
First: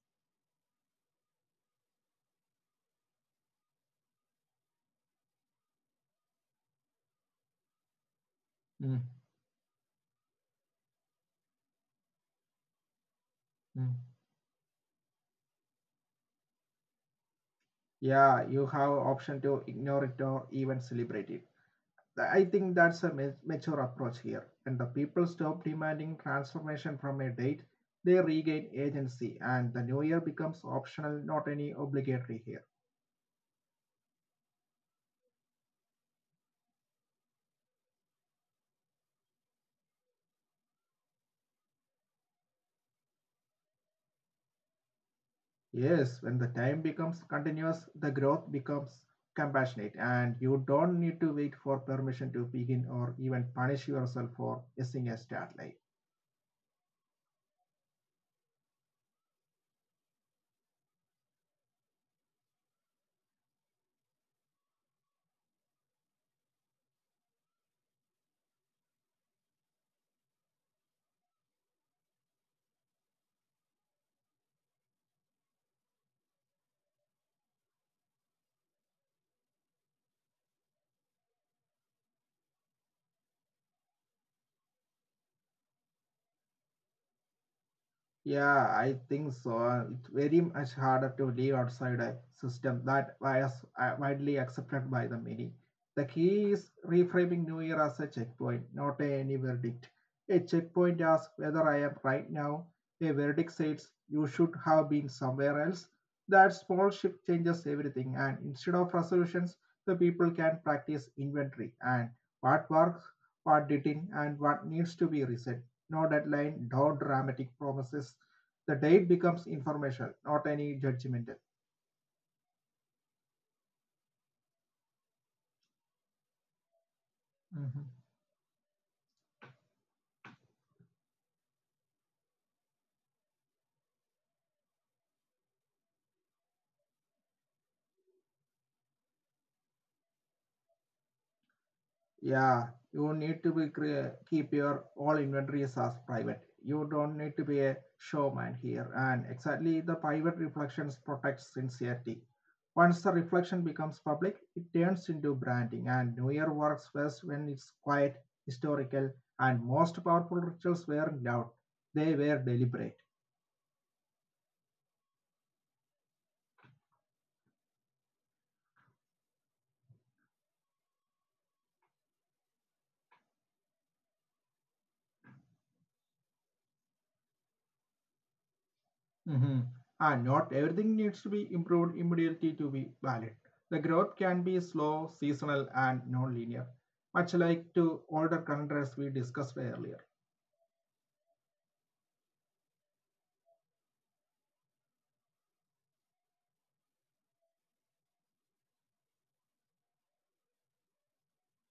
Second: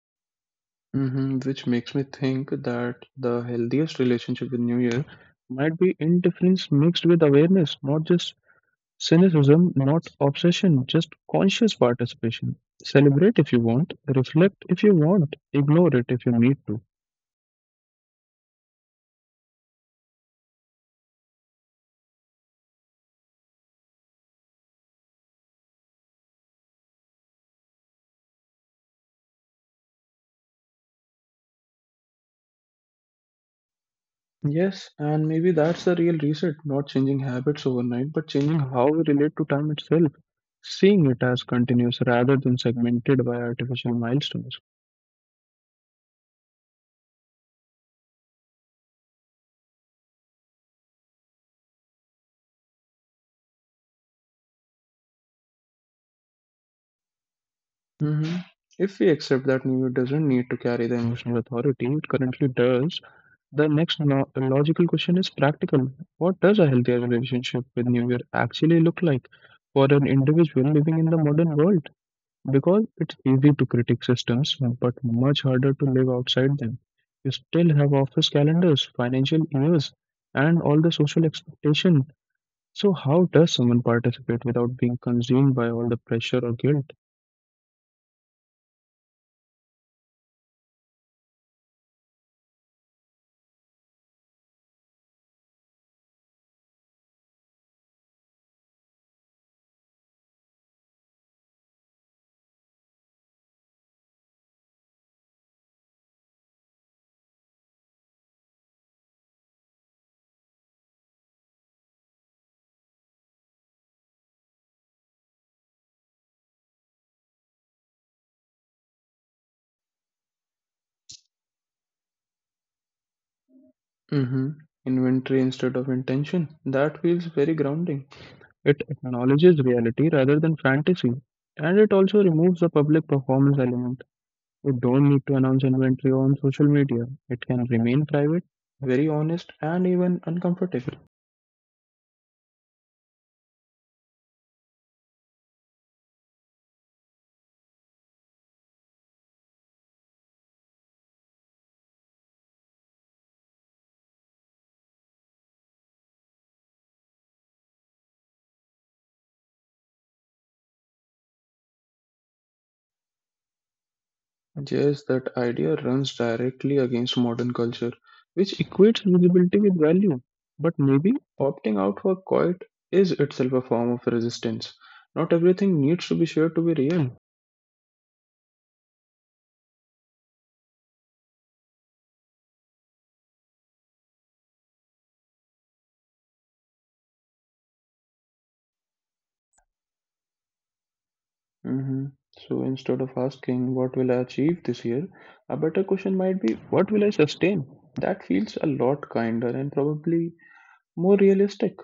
Speaker 1: Which makes me think that the healthiest relationship with New Year might be indifference mixed with awareness, not just
Speaker 2: Mm,
Speaker 1: cynicism, not obsession, just conscious participation. Celebrate if you want,
Speaker 2: mm.
Speaker 1: reflect if you want, ignore it if you need to.
Speaker 2: Yeah, you have option to ignore it or even celebrate it. I think that's a mature approach here. When the people stop demanding transformation from a date, they regain agency, and the new year becomes optional, not any obligatory here.
Speaker 1: Yes, and maybe that's the real reset, not changing habits overnight, but changing how we relate to time itself, seeing it as continuous rather than segmented by artificial milestones.
Speaker 2: Yes, when the time becomes continuous, the growth becomes compassionate, and you don't need to wait for permission to begin or even punish yourself for missing a start line.
Speaker 1: Mhm. If we accept that New York doesn't need to carry the emotional authority it currently does, the next logical question is practical. What does a healthier relationship with New Year actually look like for an individual living in the modern world? Because it's easy to critique systems, but much harder to live outside them. You still have office calendars, financial years, and all the social expectation. So how does someone participate without being consumed by all the pressure or guilt?
Speaker 2: Yeah, I think so. It's very much harder to live outside a system that was widely accepted by the many. The key is reframing New Year as a checkpoint, not a any verdict. A checkpoint asks whether I am right now. A verdict says you should have been somewhere else. That small shift changes everything, and instead of resolutions, the people can practice inventory and what works, what didn't, and what needs to be reset no deadline, no dramatic promises. The date becomes informational, not any judgmental.
Speaker 1: hmm Inventory instead of intention. That feels very
Speaker 2: Mhm.
Speaker 1: grounding. It acknowledges reality rather than fantasy, and it also removes the public performance element. You don't need to announce inventory on social media, it can remain private, very honest, and even uncomfortable.
Speaker 2: Yeah, you need to be keep your all inventories as private. You don't need to be a showman here. And exactly, the private reflections protect sincerity. Once the reflection becomes public, it turns into branding. And New Year works best when it's quiet, historical, and most powerful rituals weren't loud; they were deliberate.
Speaker 1: Yes, that idea runs directly against modern culture, which equates visibility with value. But maybe opting out for quiet is itself a form of resistance. Not everything needs to be shared to be real.
Speaker 2: Mhm. And not everything needs to be improved immediately to be valid. The growth can be slow, seasonal, and non-linear, much like to older countries we discussed earlier.
Speaker 1: hmm So instead of asking what will I achieve this year, a better question might be, what will I sustain? That feels a lot kinder and probably more realistic.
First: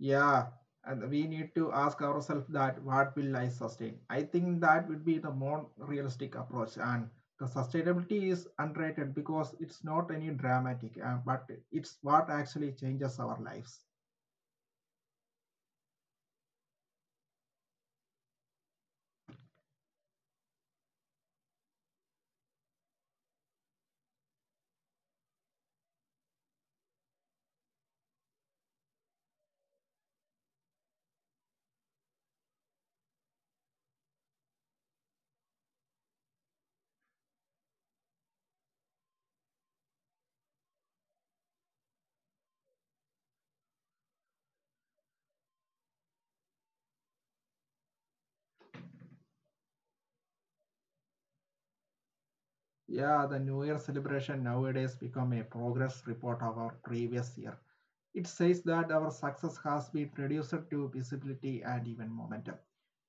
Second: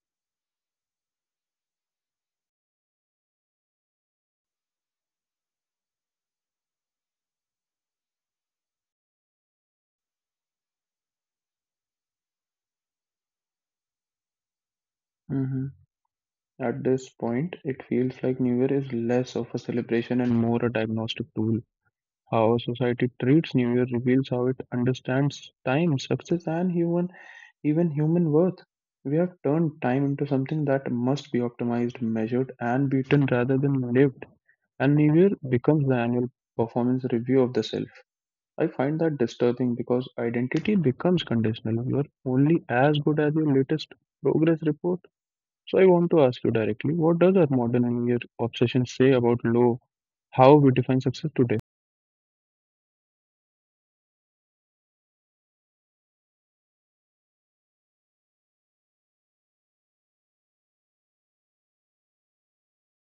Speaker 2: Yeah, and we need to ask ourselves that what will I sustain? I think that would be the more realistic approach, and the sustainability is underrated because it's not any dramatic, but it's what actually changes our lives.
Speaker 1: hmm At this point, it feels like New Year is less of a celebration and more a diagnostic tool. How society treats New Year reveals how it understands time, success, and even human worth. We have turned time into something that must be optimized, measured, and beaten rather than lived. And New Year becomes the annual performance review of the self. I find that disturbing because identity becomes conditional. You are only as good as your latest progress report. So I want to ask you directly, what does our modern New Year obsession say about how we define success today?
Speaker 2: Yeah, the New Year celebration nowadays become a progress report of our previous year. It says that our success has been reduced to visibility and even momentum.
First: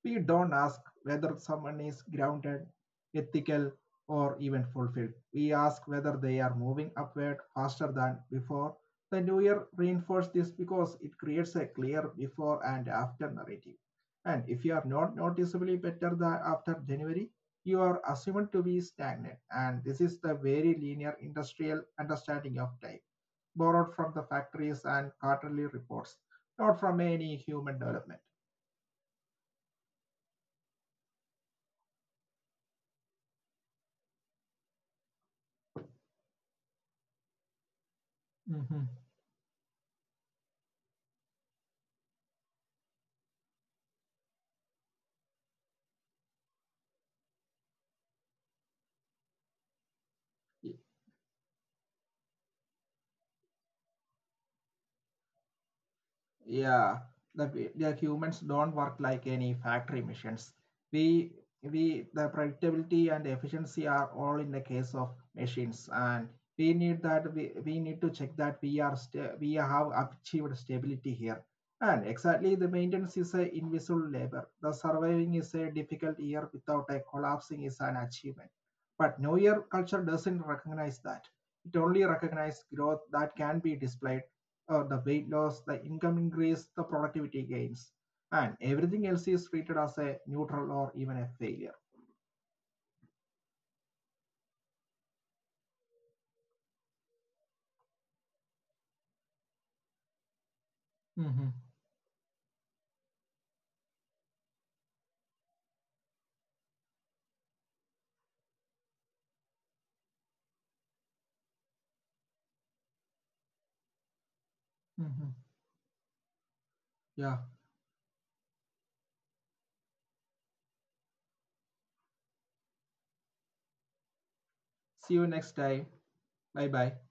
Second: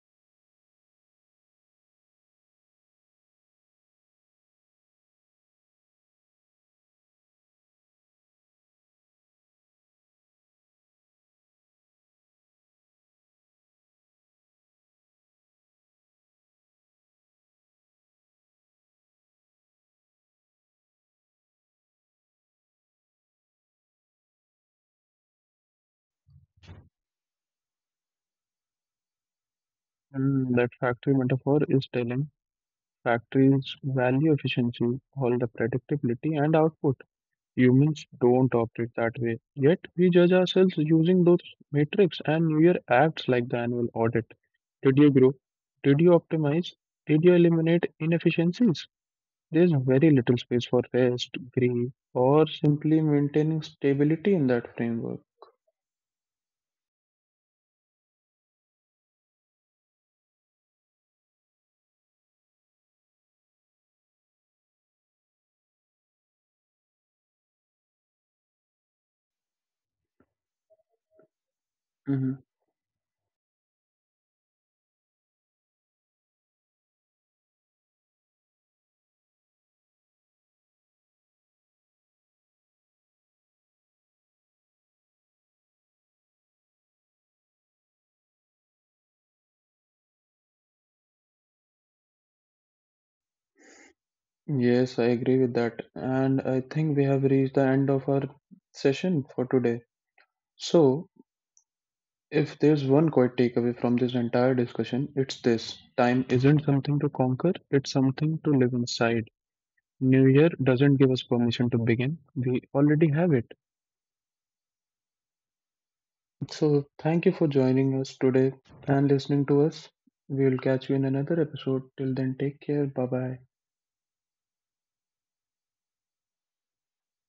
Speaker 2: We don't ask whether someone is grounded, ethical, or even fulfilled. We ask whether they are moving upward faster than before. The new year reinforced this because it creates a clear before and after narrative. And if you are not noticeably better than after January, you are assumed to be stagnant. And this is the very linear industrial understanding of time borrowed from the factories and quarterly reports, not from any human development.
Speaker 1: And that factory metaphor is telling. Factories value efficiency, all the predictability and output. Humans don't
Speaker 2: Mhm.
Speaker 1: operate that way. Yet we judge ourselves using those metrics, and we are acts like the annual audit. Did you grow? Did you optimize? Did you eliminate inefficiencies? There's very little space for rest, grief, or simply maintaining stability in that framework.
Speaker 2: Yeah, the humans don't work like any factory machines. We we the predictability and efficiency are all in the case of machines, and we need that we need to check that we are we have achieved stability here. And
Speaker 1: hmm
Speaker 2: exactly the maintenance is a invisible labor, the surviving is a difficult year without a collapsing is an achievement, but no year culture doesn't recognize that. It only recognizes growth that can be displayed, the weight loss, the income increase, the productivity gains, and everything else is treated as a neutral or even a failure.
Speaker 1: Yes, I agree with that. And I think we have reached the end of our session for today. So,
Speaker 2: Mm-hmm.
Speaker 1: if there's one quiet takeaway from this entire discussion, it's this: time isn't something to conquer, it's something to live inside. New Year doesn't give us permission to begin, we already have it.
Speaker 2: Mm-hmm.
Speaker 1: So, thank you for
Speaker 2: Yeah.
Speaker 1: joining us today and listening to us. We will catch you in another episode. Till then, take care. Bye bye.
Speaker 2: See you next time. Bye bye.